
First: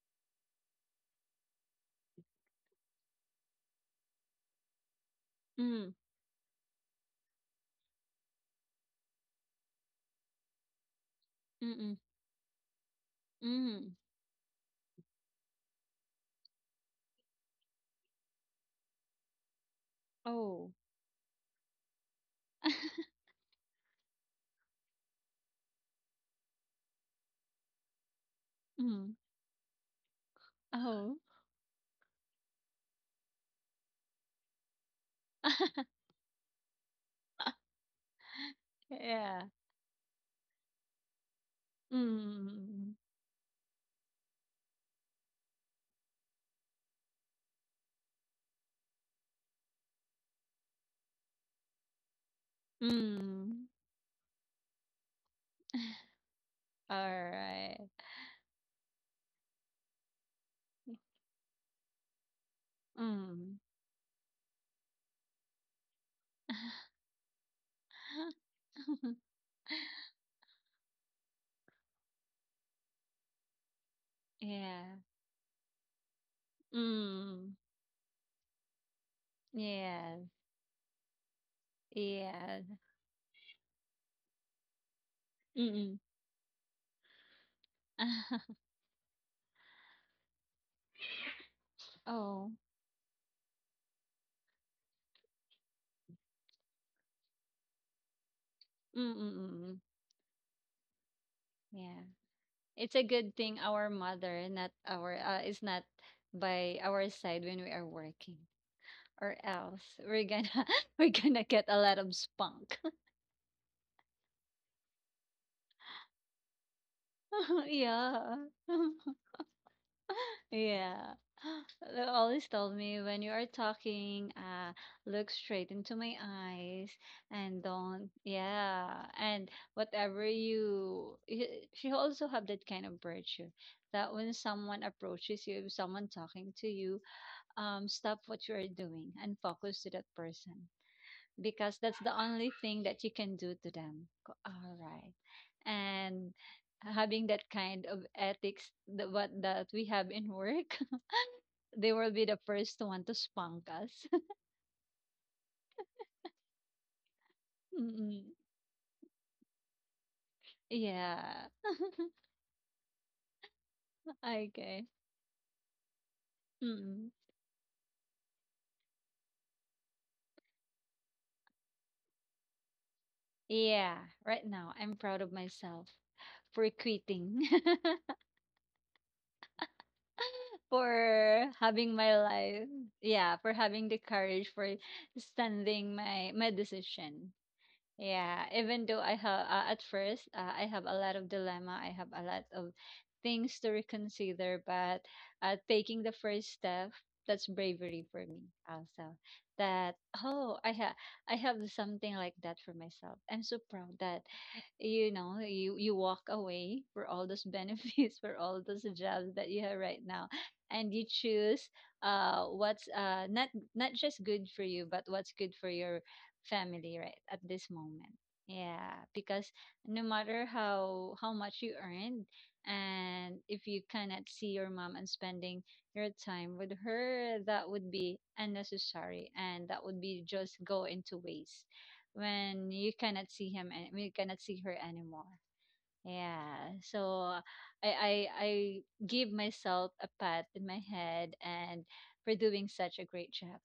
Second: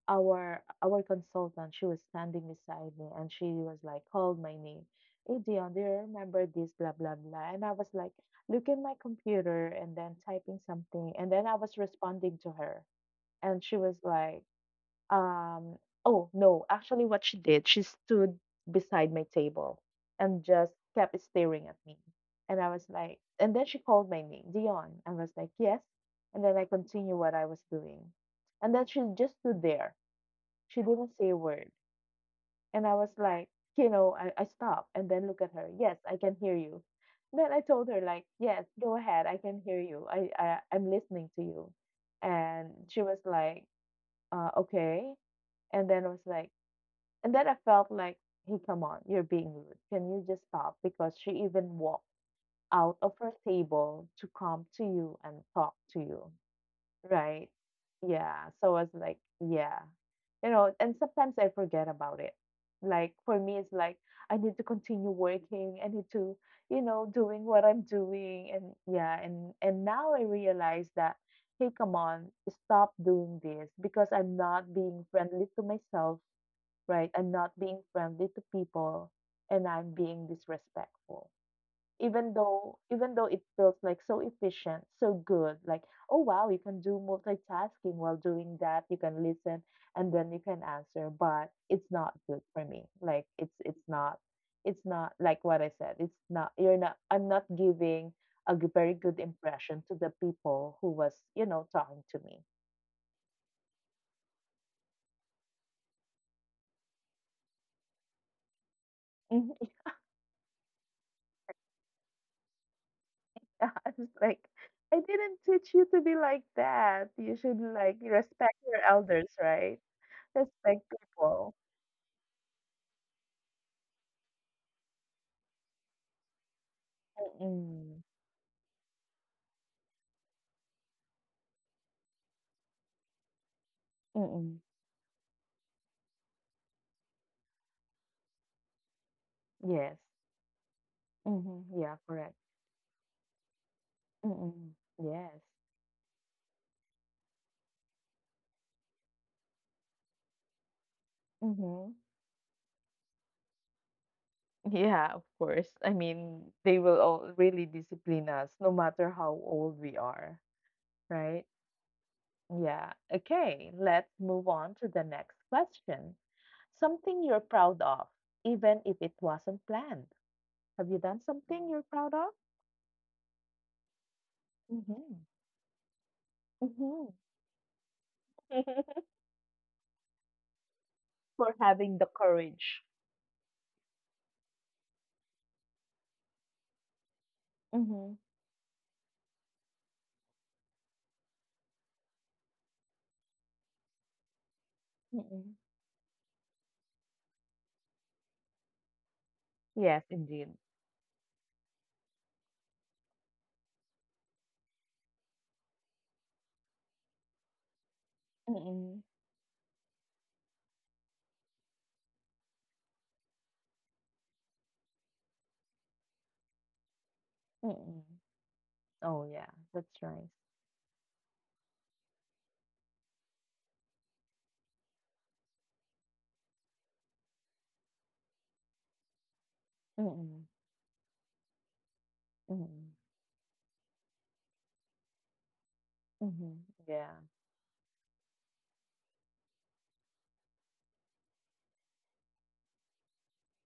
[SPEAKER 1] our our consultant, she was standing beside me and she was like, called my name. Hey
[SPEAKER 2] mm,
[SPEAKER 1] Dion, do you
[SPEAKER 2] mm,
[SPEAKER 1] remember this? Blah blah blah. And I was like, look in my computer and then typing something. And then I was
[SPEAKER 2] mm.
[SPEAKER 1] responding to her. And she
[SPEAKER 2] Mm.
[SPEAKER 1] was like, um, oh, no. Actually, what she did, she stood beside my table and
[SPEAKER 2] Oh.
[SPEAKER 1] just kept staring at me. And I was like, and then she called my name, Dion. I was like, yes. And then I continued what I was doing. And then she
[SPEAKER 2] Mm.
[SPEAKER 1] just stood there. She didn't
[SPEAKER 2] Oh.
[SPEAKER 1] say a word. And I was like, you know, I, I stopped and then look at her. Yes, I can hear you. Then I told her, like, yes, go ahead. I
[SPEAKER 2] Yeah.
[SPEAKER 1] can hear you. I, I I'm listening to you. And
[SPEAKER 2] Mm.
[SPEAKER 1] she was like, uh, okay. And then I was like, and then I felt like, hey, come on, you're being rude. Can you just stop? Because she even walked out of her
[SPEAKER 2] Mm.
[SPEAKER 1] table to come to you and talk to you, right?
[SPEAKER 2] Alright.
[SPEAKER 1] Yeah. So I was like, yeah. You know, and sometimes I forget about it. Like for me,
[SPEAKER 2] Mm.
[SPEAKER 1] it's like I need to continue working. I need to, you know, doing what I'm doing. And yeah, and and now I realize that, hey, come on, stop doing this because I'm not
[SPEAKER 2] Yeah.
[SPEAKER 1] being friendly to myself, right? I'm not
[SPEAKER 2] Mm.
[SPEAKER 1] being friendly to people and I'm being
[SPEAKER 2] Yes.
[SPEAKER 1] disrespectful. Even
[SPEAKER 2] Yes.
[SPEAKER 1] though even though it feels like so efficient, so good, like,
[SPEAKER 2] Mm-mm.
[SPEAKER 1] oh wow, you can do multitasking while doing that, you can listen and then you can answer, but it's not good
[SPEAKER 2] Oh.
[SPEAKER 1] for me. Like, it's it's not it's not like what I said, it's not you're not I'm not giving a g- very good
[SPEAKER 2] Mm-mm.
[SPEAKER 1] impression to the people who was, you know,
[SPEAKER 2] Yeah.
[SPEAKER 1] talking to me.
[SPEAKER 2] It's a good thing our mother, not our, uh, is not by our side when we are working, or
[SPEAKER 1] Mhm.
[SPEAKER 2] else we're gonna we're gonna get a lot of spunk.
[SPEAKER 1] I was like, I didn't teach you to be like that. You should like
[SPEAKER 2] Yeah.
[SPEAKER 1] respect your elders, right? Respect
[SPEAKER 2] Yeah.
[SPEAKER 1] people.
[SPEAKER 2] They always told me when you are talking, uh, look straight into my eyes and
[SPEAKER 1] Mm-mm.
[SPEAKER 2] don't, yeah. And whatever you, y- she also have that kind of virtue that when
[SPEAKER 1] Mm-mm.
[SPEAKER 2] someone approaches you, if someone talking to you, um, stop what you are doing and focus to
[SPEAKER 1] Yes.
[SPEAKER 2] that person because
[SPEAKER 1] Mm-hmm. Yeah,
[SPEAKER 2] that's the
[SPEAKER 1] correct.
[SPEAKER 2] only thing that you can do to them.
[SPEAKER 1] Mm-mm.
[SPEAKER 2] All right.
[SPEAKER 1] Yes.
[SPEAKER 2] And having that kind of ethics that what that we have in work, they
[SPEAKER 1] Mm-hmm.
[SPEAKER 2] will be the first one to spunk us.
[SPEAKER 1] Yeah, of course. I mean, they will all really discipline
[SPEAKER 2] Mm,
[SPEAKER 1] us no matter how old we are, right?
[SPEAKER 2] yeah.
[SPEAKER 1] Yeah. Okay, let's move on
[SPEAKER 2] Okay.
[SPEAKER 1] to the next question.
[SPEAKER 2] Mm.
[SPEAKER 1] Something you're proud of, even if it wasn't planned. Have you done something you're proud of?
[SPEAKER 2] Yeah, right now I'm
[SPEAKER 1] Mm-hmm.
[SPEAKER 2] proud of myself for
[SPEAKER 1] Mm-hmm.
[SPEAKER 2] quitting, for
[SPEAKER 1] For
[SPEAKER 2] having
[SPEAKER 1] having the
[SPEAKER 2] my life.
[SPEAKER 1] courage.
[SPEAKER 2] Yeah, for having the courage for standing my my decision.
[SPEAKER 1] Mm-hmm.
[SPEAKER 2] Yeah, even though I have uh, at first uh, I have a lot of dilemma, I have a lot of things to reconsider, but
[SPEAKER 1] Mm-hmm.
[SPEAKER 2] uh, taking the first step, that's bravery for me also. That
[SPEAKER 1] Yes, indeed.
[SPEAKER 2] oh, I have I have something like that for myself. I'm so proud that you know you you walk away for all those benefits for all those
[SPEAKER 1] Mm-mm.
[SPEAKER 2] jobs that you have right now, and you choose uh what's uh not not just good for you, but what's good for your family right at this
[SPEAKER 1] Mm-mm.
[SPEAKER 2] moment. Yeah,
[SPEAKER 1] Oh, yeah.
[SPEAKER 2] because
[SPEAKER 1] That's
[SPEAKER 2] no
[SPEAKER 1] nice.
[SPEAKER 2] matter how how much you earned, and if you cannot see your mom and spending your time with her, that would be unnecessary and that would be
[SPEAKER 1] Mm-mm.
[SPEAKER 2] just go into waste when
[SPEAKER 1] Mm-mm.
[SPEAKER 2] you cannot see him and when you cannot see her anymore.
[SPEAKER 1] Mm-hmm.
[SPEAKER 2] Yeah, so
[SPEAKER 1] Yeah.
[SPEAKER 2] i i, I give myself a pat in my head and for doing such a great job.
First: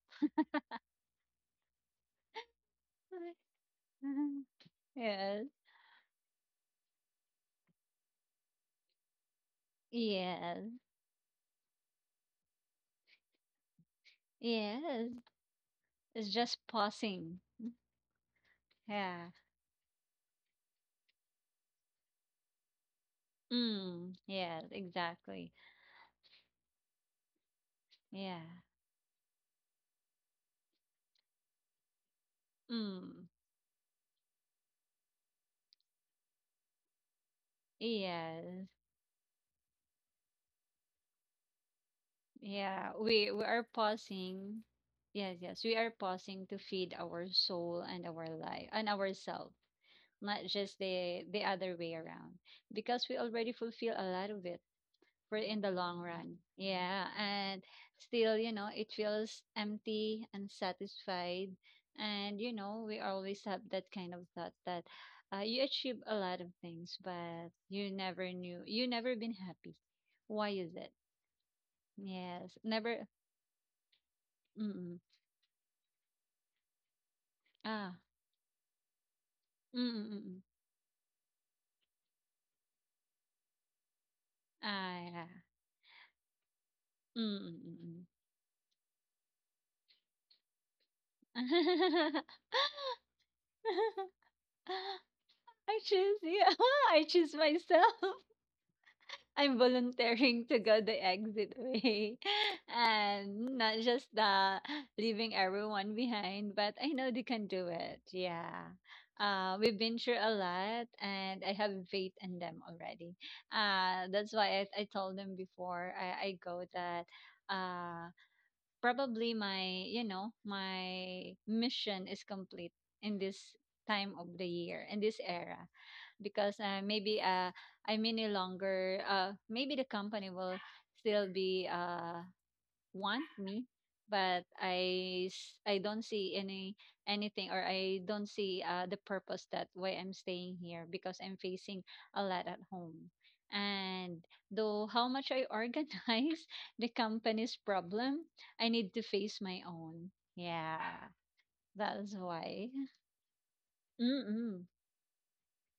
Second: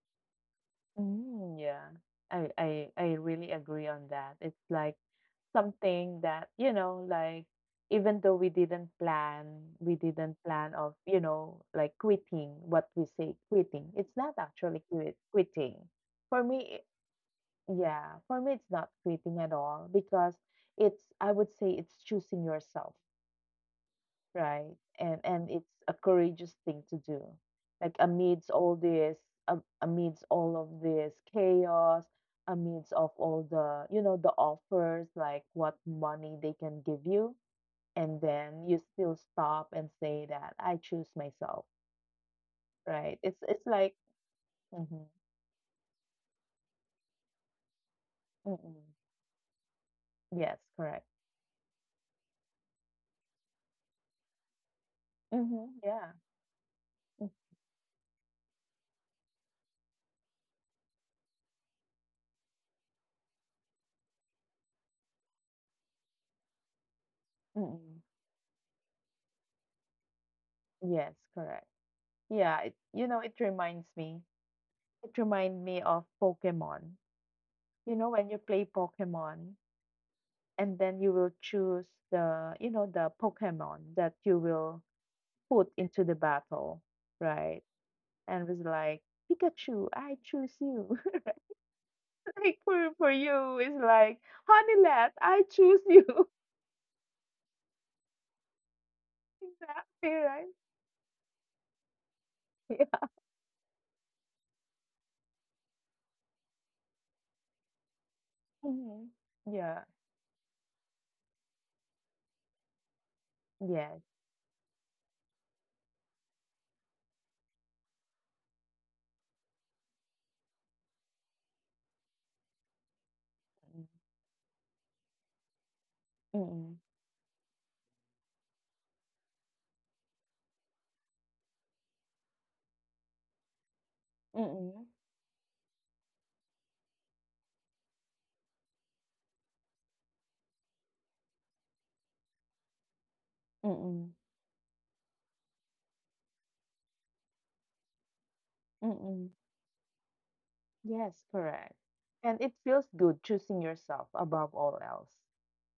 [SPEAKER 1] Mm. Yeah. I, I, I really agree on that. It's like
[SPEAKER 2] Yes,
[SPEAKER 1] something that, you know, like even though we didn't plan, we didn't plan
[SPEAKER 2] yes.
[SPEAKER 1] of, you know, like quitting what we say quitting. It's not actually
[SPEAKER 2] Yes,
[SPEAKER 1] quit, quitting.
[SPEAKER 2] it's
[SPEAKER 1] For
[SPEAKER 2] just
[SPEAKER 1] me,
[SPEAKER 2] pausing.
[SPEAKER 1] yeah, for me, it's not
[SPEAKER 2] Yeah.
[SPEAKER 1] quitting at all because it's, I would say it's choosing yourself,
[SPEAKER 2] Mm. Yes,
[SPEAKER 1] right? And
[SPEAKER 2] exactly.
[SPEAKER 1] and it's a courageous thing to do. Like
[SPEAKER 2] Yeah.
[SPEAKER 1] amidst all this, um, amidst all of this chaos, amidst of
[SPEAKER 2] Mm.
[SPEAKER 1] all the, you know, the offers, like what money they can give you, and then
[SPEAKER 2] Yes.
[SPEAKER 1] you still stop and say that I choose myself,
[SPEAKER 2] Yeah.
[SPEAKER 1] right?
[SPEAKER 2] We
[SPEAKER 1] It's
[SPEAKER 2] we are
[SPEAKER 1] it's like,
[SPEAKER 2] pausing.
[SPEAKER 1] mm-hmm,
[SPEAKER 2] Yes, yes. We are pausing to feed our soul and our life and
[SPEAKER 1] mm-mm,
[SPEAKER 2] ourselves, not
[SPEAKER 1] yes,
[SPEAKER 2] just
[SPEAKER 1] correct.
[SPEAKER 2] the the other way around. Because we already fulfill a lot of it, for in
[SPEAKER 1] Mm-hmm,
[SPEAKER 2] the long
[SPEAKER 1] yeah.
[SPEAKER 2] run. Yeah, and still, you know, it feels empty, unsatisfied, and you know, we always have that kind of thought that uh, you achieve a lot of things, but you
[SPEAKER 1] Mm-mm,
[SPEAKER 2] never knew, you never been happy. Why is it?
[SPEAKER 1] yes, correct.
[SPEAKER 2] Yes,
[SPEAKER 1] Yeah, it,
[SPEAKER 2] never.
[SPEAKER 1] you know, it reminds me.
[SPEAKER 2] Mm-mm.
[SPEAKER 1] It remind me of Pokemon. You
[SPEAKER 2] Ah,
[SPEAKER 1] know, when you play Pokemon
[SPEAKER 2] mm-mm.
[SPEAKER 1] and then you will choose the, you know, the Pokemon that you will
[SPEAKER 2] Ah, yeah.
[SPEAKER 1] put into the battle, right?
[SPEAKER 2] Mm-mm.
[SPEAKER 1] And it's like, Pikachu, I choose you. Like for for you, it's like, Honeylet, I
[SPEAKER 2] I
[SPEAKER 1] choose you.
[SPEAKER 2] choose you. I choose myself. I'm
[SPEAKER 1] Exactly,
[SPEAKER 2] volunteering
[SPEAKER 1] right?
[SPEAKER 2] to go the exit way
[SPEAKER 1] Yeah.
[SPEAKER 2] and not just the leaving everyone behind, but I know they can do it. Yeah.
[SPEAKER 1] Mhm.
[SPEAKER 2] Uh, we've
[SPEAKER 1] Yeah.
[SPEAKER 2] been through a lot and I have faith in them already.
[SPEAKER 1] Yes.
[SPEAKER 2] Uh, that's why I, I told them before I, I go that uh, probably my, you know, my mission is complete in this time of the year, in this era because
[SPEAKER 1] Mm-mm.
[SPEAKER 2] uh, maybe uh, I may no longer uh, maybe the company will still be uh, want me, but
[SPEAKER 1] Mm-mm.
[SPEAKER 2] I s- I don't see any anything, or I don't see uh, the purpose that why I'm staying here because I'm facing a lot at home.
[SPEAKER 1] Mm-mm.
[SPEAKER 2] And though how much I organize the company's problem, I need to
[SPEAKER 1] Mm-mm.
[SPEAKER 2] face my own. Yeah,
[SPEAKER 1] Yes, correct.
[SPEAKER 2] that is
[SPEAKER 1] And it
[SPEAKER 2] why.
[SPEAKER 1] feels good choosing yourself above
[SPEAKER 2] Mm-mm.
[SPEAKER 1] all else,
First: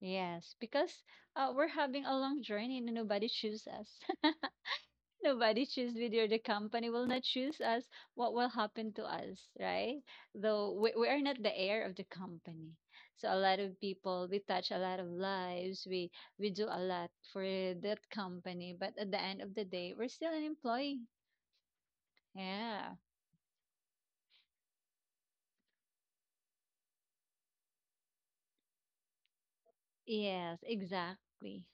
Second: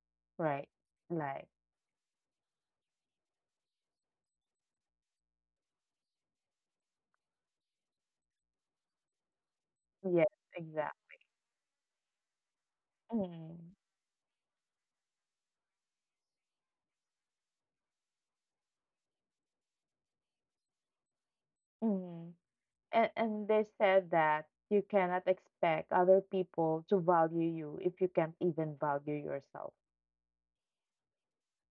[SPEAKER 2] Yes,
[SPEAKER 1] right?
[SPEAKER 2] because
[SPEAKER 1] Like,
[SPEAKER 2] uh, we're having a long journey and nobody choose us. Nobody choose whether the company will not choose us, what will happen to us, right?
[SPEAKER 1] yes,
[SPEAKER 2] Though we, we
[SPEAKER 1] exactly.
[SPEAKER 2] are not the heir of the company. So a lot
[SPEAKER 1] Mm.
[SPEAKER 2] of people, we touch a lot of lives, we we do a lot for that company, but at the end of the day, we're still an employee.
[SPEAKER 1] Mm.
[SPEAKER 2] Yeah.
[SPEAKER 1] And and they said that you cannot expect other people to value you if you can't even value yourself,
[SPEAKER 2] Yes, exactly.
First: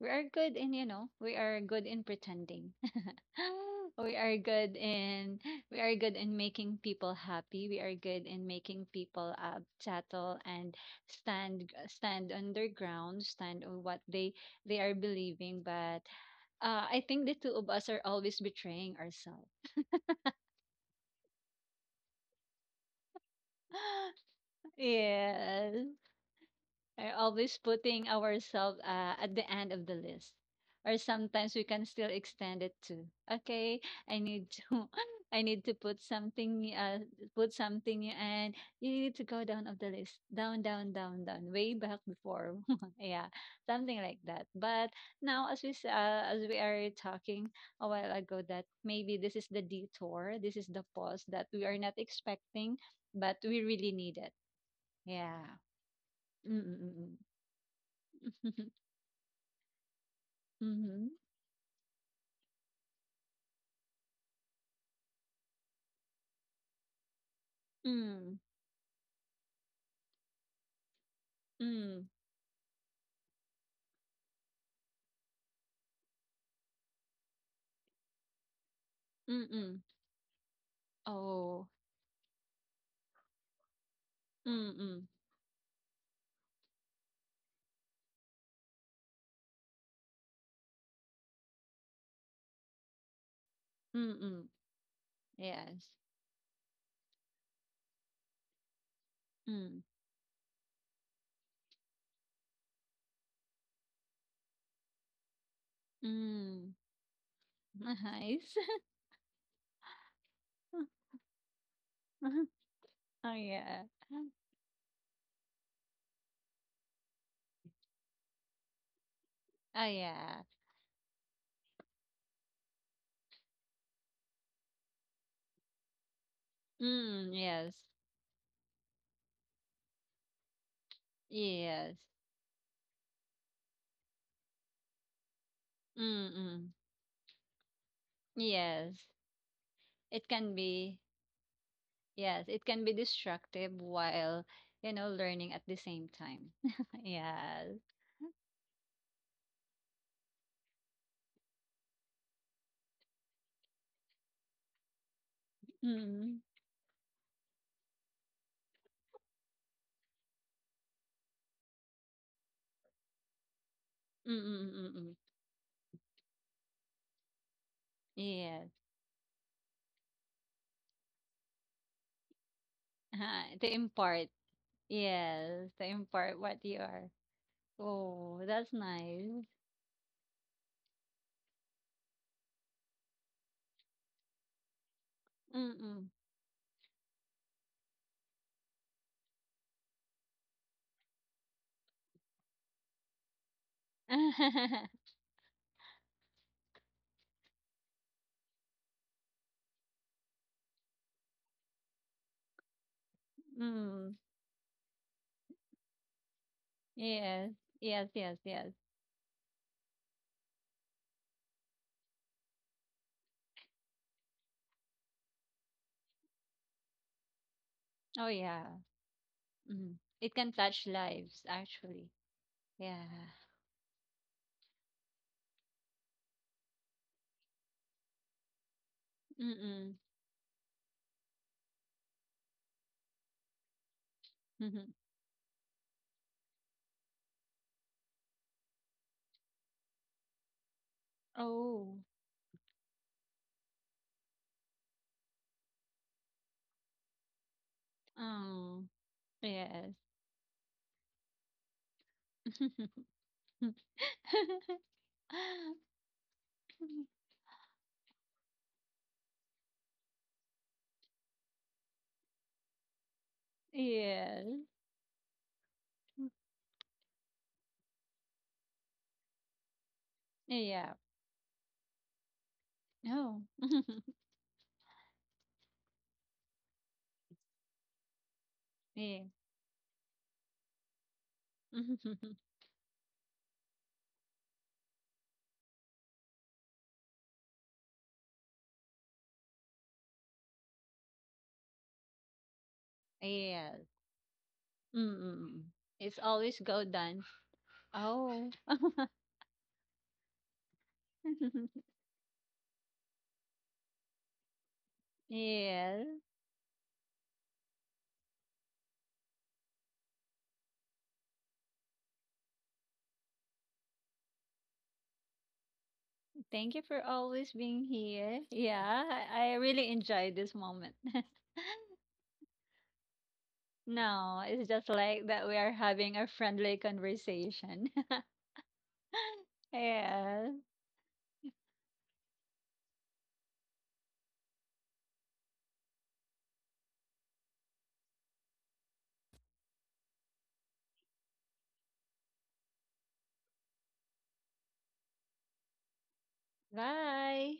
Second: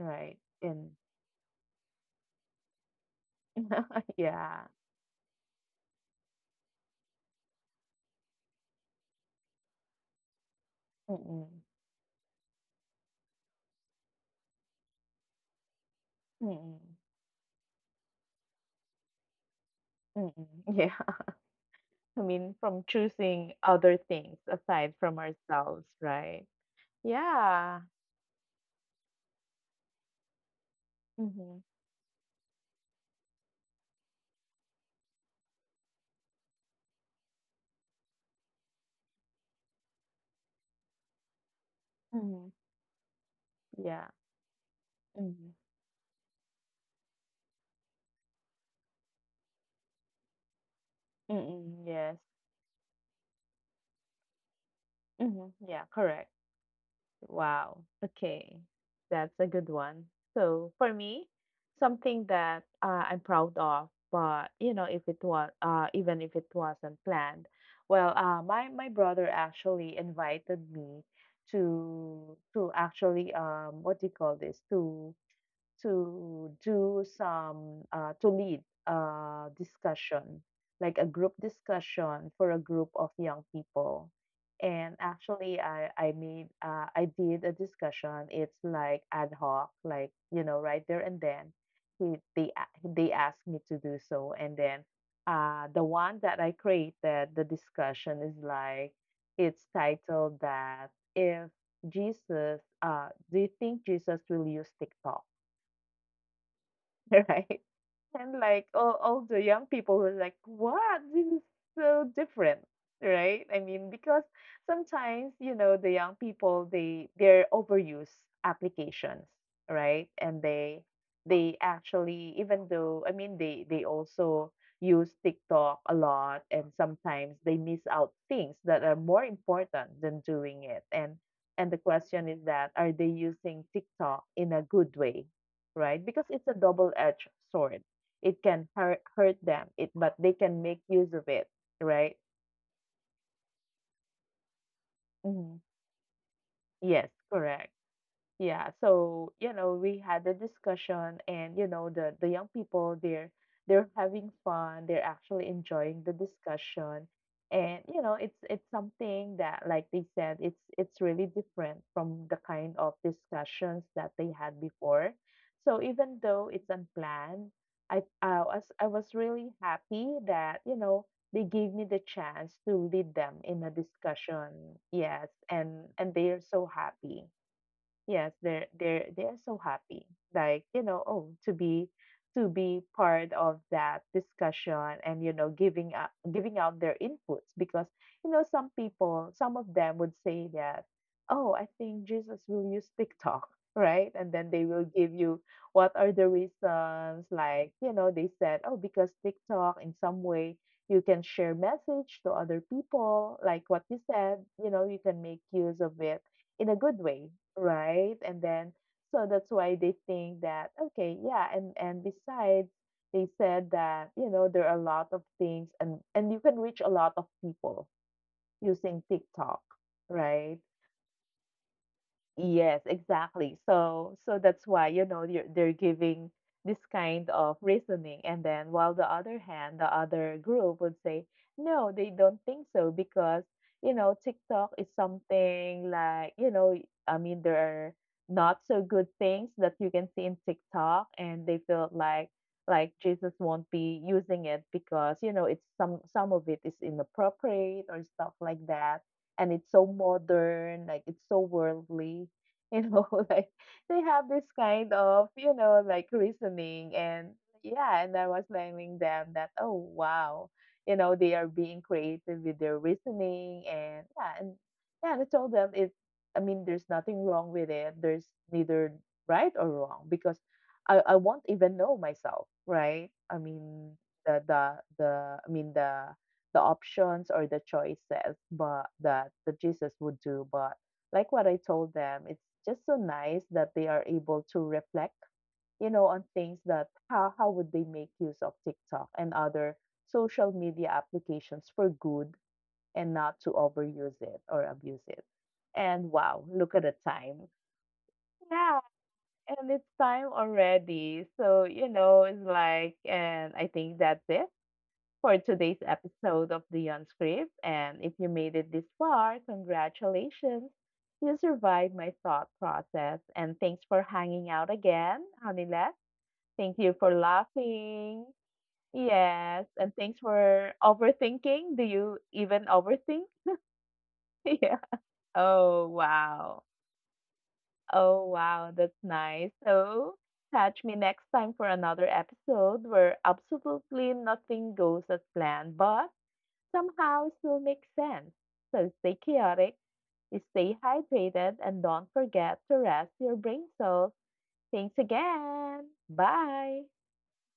[SPEAKER 2] We are good in, you
[SPEAKER 1] And
[SPEAKER 2] know, we are good in pretending. we are
[SPEAKER 1] yeah.
[SPEAKER 2] good in we are good in making people happy. We are good in making people uh, settle and
[SPEAKER 1] Mm-mm.
[SPEAKER 2] stand stand on their ground, stand on what they they are believing. But
[SPEAKER 1] Mm-mm.
[SPEAKER 2] uh, I think the two of us are always betraying ourselves.
[SPEAKER 1] Mm-mm. Yeah. I mean, from choosing other things aside from
[SPEAKER 2] Yes.
[SPEAKER 1] ourselves, right?
[SPEAKER 2] Are always
[SPEAKER 1] Yeah.
[SPEAKER 2] putting ourselves uh, at the end of the list. Or sometimes
[SPEAKER 1] Mm-hmm.
[SPEAKER 2] we can still extend it to, okay, I need to, I need to put something, new- uh, put something, new, and you need to go down of the list, down, down, down, down, way back
[SPEAKER 1] Mm-hmm.
[SPEAKER 2] before, yeah, something
[SPEAKER 1] Yeah.
[SPEAKER 2] like that. But
[SPEAKER 1] Mhm.
[SPEAKER 2] now, as we s- uh, as we are talking a while ago, that maybe this is the detour, this is the pause that we are
[SPEAKER 1] Mm-mm,
[SPEAKER 2] not
[SPEAKER 1] yes.
[SPEAKER 2] expecting, but we really need it.
[SPEAKER 1] Hmm.
[SPEAKER 2] Yeah.
[SPEAKER 1] Yeah, correct.
[SPEAKER 2] Mm-mm-mm.
[SPEAKER 1] Wow. Okay. That's a good one. So for
[SPEAKER 2] Mhm.
[SPEAKER 1] me, something that uh, I'm proud of, but you know, if it was uh, even if it wasn't planned, well, uh,
[SPEAKER 2] Mm.
[SPEAKER 1] my my brother actually invited me
[SPEAKER 2] Mm.
[SPEAKER 1] to to actually, um what do you call this, to to do some, uh, to lead a
[SPEAKER 2] Mm-mm.
[SPEAKER 1] discussion, like a group
[SPEAKER 2] Oh.
[SPEAKER 1] discussion for a group of young people. And
[SPEAKER 2] Mm-mm.
[SPEAKER 1] actually, i i made uh, I did a discussion. It's like ad hoc, like, you know, right there and then he, they a- they asked me to do so.
[SPEAKER 2] Mm-mm.
[SPEAKER 1] And then, uh the
[SPEAKER 2] Yes.
[SPEAKER 1] one that I created the discussion is like, it's
[SPEAKER 2] Mm.
[SPEAKER 1] titled that, if jesus uh do you think Jesus will use TikTok?
[SPEAKER 2] Mm.
[SPEAKER 1] Right. And
[SPEAKER 2] Nice.
[SPEAKER 1] like all, all the young people were like, "What? This is so different."
[SPEAKER 2] Oh
[SPEAKER 1] Right? I
[SPEAKER 2] yeah.
[SPEAKER 1] mean, because sometimes, you know, the young people, they they're overuse applications,
[SPEAKER 2] Oh
[SPEAKER 1] right? And
[SPEAKER 2] yeah.
[SPEAKER 1] they they actually, even though I mean, they they also use TikTok a lot and
[SPEAKER 2] Mm.
[SPEAKER 1] sometimes they
[SPEAKER 2] Yes.
[SPEAKER 1] miss out things that are more important than doing it. And and the
[SPEAKER 2] Yes.
[SPEAKER 1] question is that are they using TikTok in a good way, right? Because it's a
[SPEAKER 2] Mm-mm.
[SPEAKER 1] double-edged sword. It can hurt
[SPEAKER 2] Yes.
[SPEAKER 1] hurt them, it but
[SPEAKER 2] It
[SPEAKER 1] they
[SPEAKER 2] can
[SPEAKER 1] can make
[SPEAKER 2] be.
[SPEAKER 1] use of it, right?
[SPEAKER 2] Yes. It can be destructive while you know learning at
[SPEAKER 1] Mhm.
[SPEAKER 2] the same time.
[SPEAKER 1] Yes,
[SPEAKER 2] Yes.
[SPEAKER 1] correct. Yeah, so, you know, we had a discussion, and you know the the young people, they're they're having fun, they're actually enjoying the
[SPEAKER 2] Mm.
[SPEAKER 1] discussion. And you know, it's it's something that like they said, it's it's really different from the kind of discussions that they
[SPEAKER 2] Mm.
[SPEAKER 1] had
[SPEAKER 2] Mm. Mm.
[SPEAKER 1] before.
[SPEAKER 2] Mm.
[SPEAKER 1] So even though it's unplanned, I I
[SPEAKER 2] Yes.
[SPEAKER 1] was I was really happy that, you know, they gave me the chance to lead them
[SPEAKER 2] Uh,
[SPEAKER 1] in a
[SPEAKER 2] to impart.
[SPEAKER 1] discussion. Yes,
[SPEAKER 2] Yes, to
[SPEAKER 1] and and they are
[SPEAKER 2] impart what
[SPEAKER 1] so
[SPEAKER 2] you are.
[SPEAKER 1] happy. Yes,
[SPEAKER 2] Oh,
[SPEAKER 1] they're
[SPEAKER 2] that's
[SPEAKER 1] they're they're
[SPEAKER 2] nice.
[SPEAKER 1] so happy. Like, you know, oh, to be to be part of that discussion, and you know giving up
[SPEAKER 2] Mm-mm.
[SPEAKER 1] giving out their inputs. Because, you know, some people, some of them would say that, oh, I think Jesus will use TikTok. Right. And then they will give you what are the reasons. Like, you know, they said, oh, because TikTok in some way, you can share message to other people, like what you
[SPEAKER 2] Mm.
[SPEAKER 1] said, you know you can make use of it in a good way,
[SPEAKER 2] Yes, yes,
[SPEAKER 1] right? And
[SPEAKER 2] yes,
[SPEAKER 1] then,
[SPEAKER 2] yes.
[SPEAKER 1] so that's why they think that, okay, yeah, and and besides, they said that, you know, there are a lot of things, and and you can reach a lot of people
[SPEAKER 2] Oh, yeah.
[SPEAKER 1] using TikTok,
[SPEAKER 2] Mm. It can
[SPEAKER 1] right?
[SPEAKER 2] touch lives, actually.
[SPEAKER 1] Yes,
[SPEAKER 2] Yeah.
[SPEAKER 1] exactly. So so that's why, you know, they're they're giving this kind of reasoning. And then while the other hand, the
[SPEAKER 2] Mm-mm.
[SPEAKER 1] other group would say, no, they don't think so because, you know, TikTok is something like, you know, I mean, there are not so good things that you can see in TikTok, and they feel
[SPEAKER 2] Oh.
[SPEAKER 1] like like Jesus won't be using it because, you know, it's some some of it is inappropriate or stuff like
[SPEAKER 2] Oh,
[SPEAKER 1] that, and it's so
[SPEAKER 2] yes.
[SPEAKER 1] modern, like it's so worldly. You know, like they have this kind of, you know, like reasoning. And yeah, and I was telling them that, oh wow, you know, they are being creative with their reasoning. And yeah, and
[SPEAKER 2] Yes.
[SPEAKER 1] yeah, and I told them, it I mean, there's nothing wrong with it. There's neither right or wrong because
[SPEAKER 2] Yeah.
[SPEAKER 1] I, I won't even know myself, right? I
[SPEAKER 2] Oh,
[SPEAKER 1] mean, the the the I mean the the options or the choices, but
[SPEAKER 2] yeah.
[SPEAKER 1] that the Jesus would do. But like what I told them, it's just so nice that they are able to reflect, you know, on things, that how how would they make use of TikTok and other social media applications for good, and not to
[SPEAKER 2] Yes.
[SPEAKER 1] overuse it or abuse it.
[SPEAKER 2] Mm-mm.
[SPEAKER 1] And
[SPEAKER 2] It's
[SPEAKER 1] wow,
[SPEAKER 2] always
[SPEAKER 1] look
[SPEAKER 2] go
[SPEAKER 1] at the
[SPEAKER 2] dance.
[SPEAKER 1] time.
[SPEAKER 2] Oh.
[SPEAKER 1] Yeah, and it's time already, so, you know, it's like, and I think that's it for today's
[SPEAKER 2] Yeah.
[SPEAKER 1] episode of The Unscript. And if you made it this far, congratulations. You survived my thought process. And thanks for hanging out again, Hanila.
[SPEAKER 2] Thank
[SPEAKER 1] Thank
[SPEAKER 2] you
[SPEAKER 1] you
[SPEAKER 2] for
[SPEAKER 1] for
[SPEAKER 2] always being
[SPEAKER 1] laughing.
[SPEAKER 2] here. Yeah, I I
[SPEAKER 1] Yes.
[SPEAKER 2] really
[SPEAKER 1] And thanks
[SPEAKER 2] enjoyed this
[SPEAKER 1] for
[SPEAKER 2] moment.
[SPEAKER 1] overthinking. Do you even overthink?
[SPEAKER 2] No, it's
[SPEAKER 1] Yeah.
[SPEAKER 2] just like that we are
[SPEAKER 1] Oh,
[SPEAKER 2] having a
[SPEAKER 1] wow.
[SPEAKER 2] friendly conversation.
[SPEAKER 1] Oh, wow. That's nice. So,
[SPEAKER 2] Yeah.
[SPEAKER 1] catch me next time for another episode where absolutely nothing goes as planned, but somehow still makes sense. So stay chaotic, stay hydrated, and don't forget to rest your brain cells. Thanks again. Bye.
[SPEAKER 2] Bye.